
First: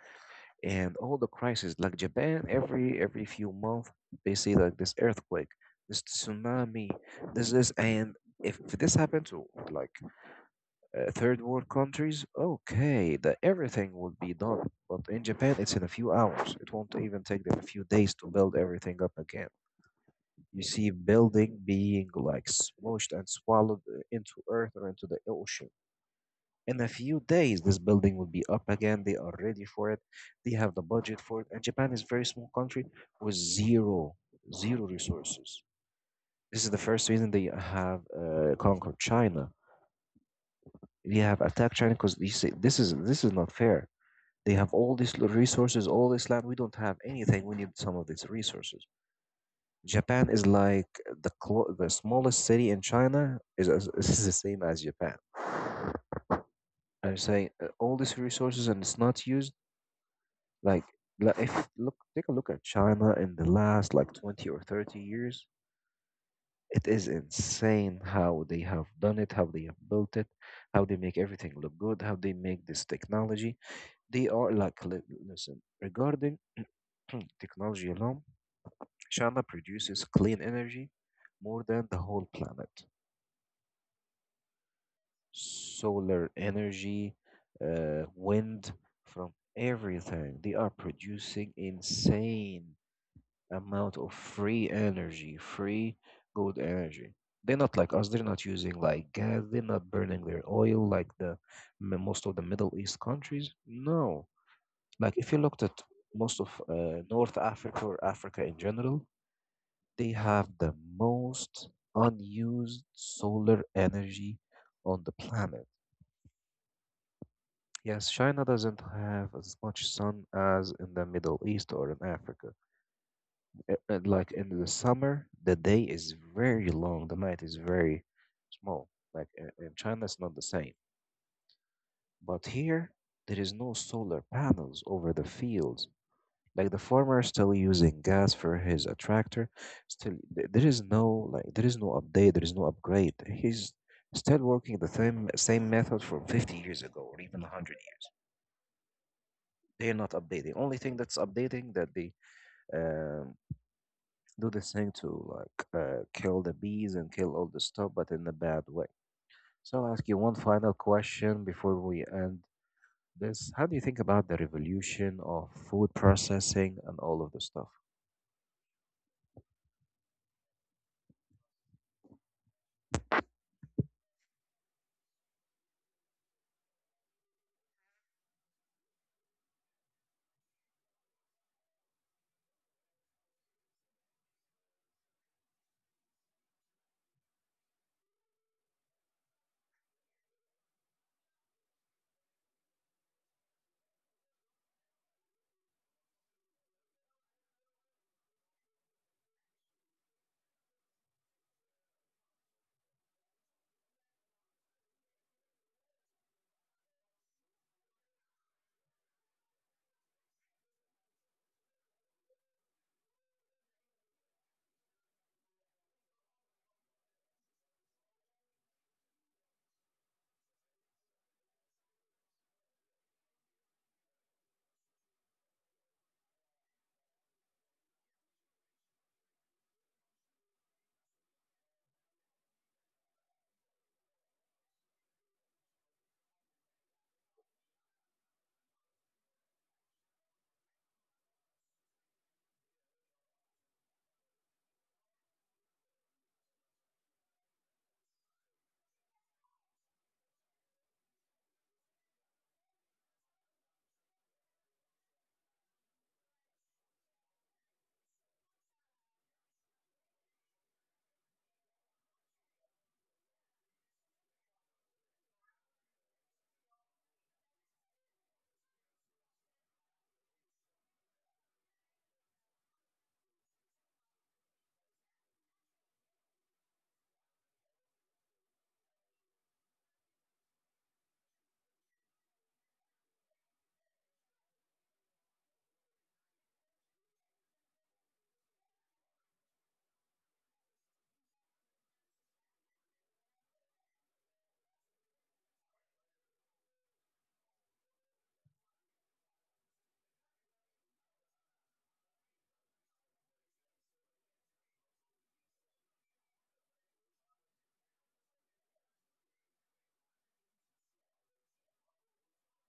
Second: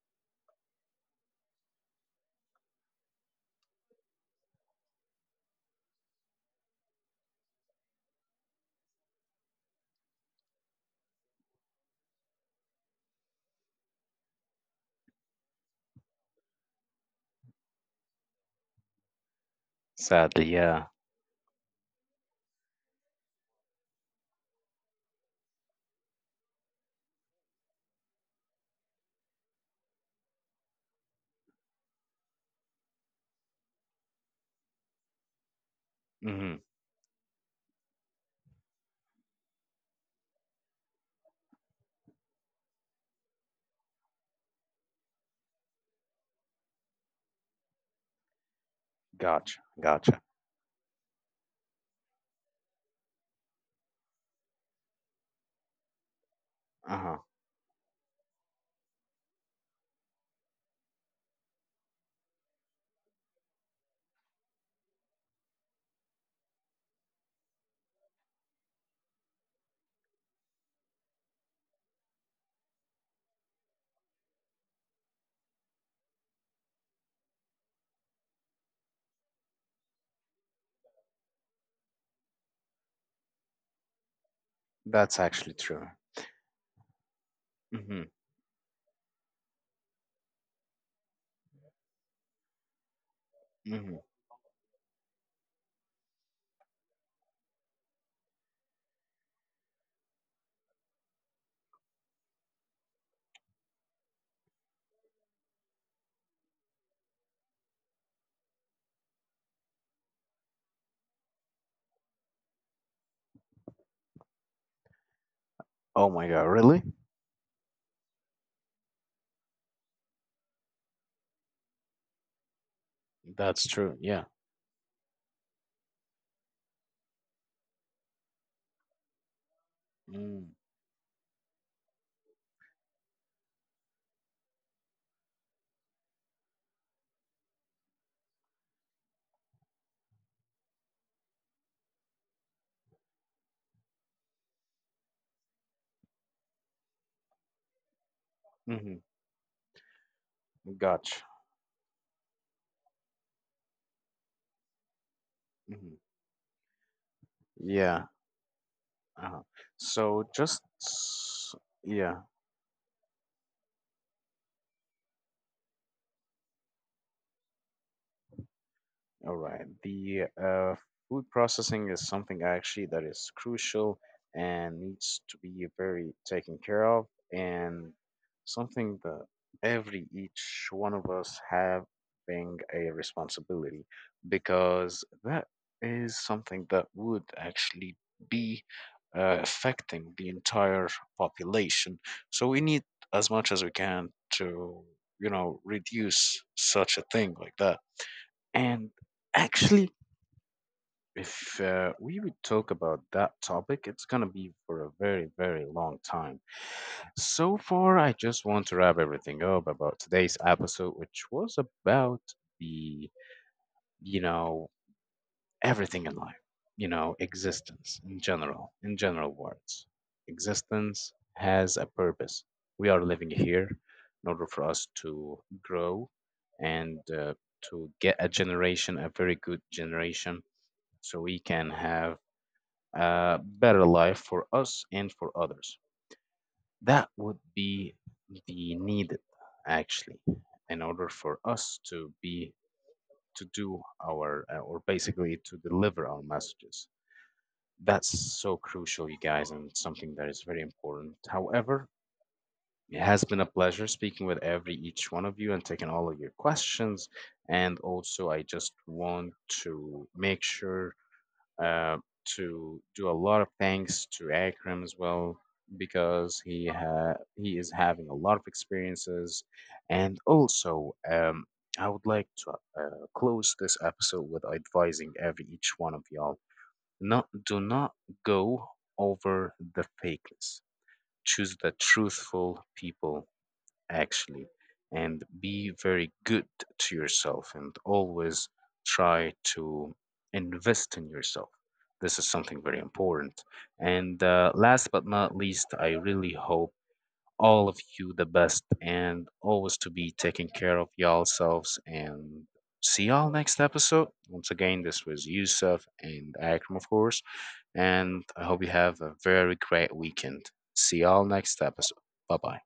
and all the crises. Like Japan, every few months they see like this earthquake, this tsunami, and if this happened to like third world countries, okay, that everything would be done. But in Japan, it's in a few hours. It won't even take them a few days to build everything up again.
sadly,
You
yeah.
see building being like smushed and swallowed into earth or into the ocean. In a few days, this building will be up again. They are ready for it. They have the budget for it. And Japan is a very small country with zero, zero resources.
Hmm.
This is the first reason they have conquered China. They have attacked China because they say this is not fair. They have all these resources, all this land. We don't have anything. We need some of these resources.
Gotcha, gotcha.
Japan is like the smallest city in China is is the same as Japan.
Uh
I'm
huh.
saying all these resources and it's not used. Like, like if look, take a look at China in the last like 20 or 30 years. It is insane how they have done it, how they have built it, how they make everything look good, how they make this technology. They are like, listen, regarding technology alone, China produces clean energy more than the whole planet.
That's actually true.
Solar energy,
Hmm.
wind, from everything. They are producing insane amount
Hmm.
of free energy, free good energy. They're not like us. They're not using like gas. They're not burning their oil like the most of the Middle East countries. No, like if you looked at most of North Africa or Africa in general, they have the most unused solar energy on the planet.
Oh my God, really?
Yes, China doesn't have as much sun as in the Middle East or in Africa.
That's true. Yeah.
Like in the summer, the day is very long, the night is very small. Like in China, it's not the
Mm-hmm.
same. But here, there is no solar panels over the fields. Like the farmer is still using gas for his tractor. Still, there is no like there is no update. There is no upgrade. He's still working the same method from 50 years ago or even 100.
Mm-hmm.
They're not updating. Only thing that's
Gotcha.
updating that they um, do this thing to like
Hmm.
kill the bees and kill all the stuff,
Yeah.
but in a bad way.
Uh-huh.
So I'll ask you
So
one
just
final question
s-
before we
yeah.
end this. How do you think about the revolution of food processing and all of the stuff?
All right. The, food processing is something actually that is crucial and needs to be very taken care of, and something that every each one of us having a responsibility, because that is something that would actually be affecting the entire population. So we need as much as we can to, you know, reduce such a thing like that. And actually, if we would talk about that topic, it's going to be for a very, very long time. So far, I just want to wrap everything up about today's episode, which was about the, you know, everything in life, you know, existence in general words. Existence has a purpose. We are living here in order for us to grow and to get a generation, a very good generation, so we can have a better life for us and for others. That would be the needed actually in order for us to be, to do our, or basically to deliver our messages. That's so crucial, you guys, and something that is very important. However, it has been a pleasure speaking with every each one of you and taking all of your questions. And also, I just want to make sure uh, to do a lot of thanks to Akram as well, because he is having a lot of experiences, and also, I would like to close this episode with advising every each one of y'all, not, do not go over the fakeness. Choose the truthful people, actually. And be very good to yourself, and always try to invest in yourself. This is something very important. And Last but not least, I really hope all of you the best, and always to be taking care of yourselves, and see y'all next episode. Once again, this was Yusuf and Akram, of course, and I hope you have a very great weekend. See y'all next episode. Bye bye.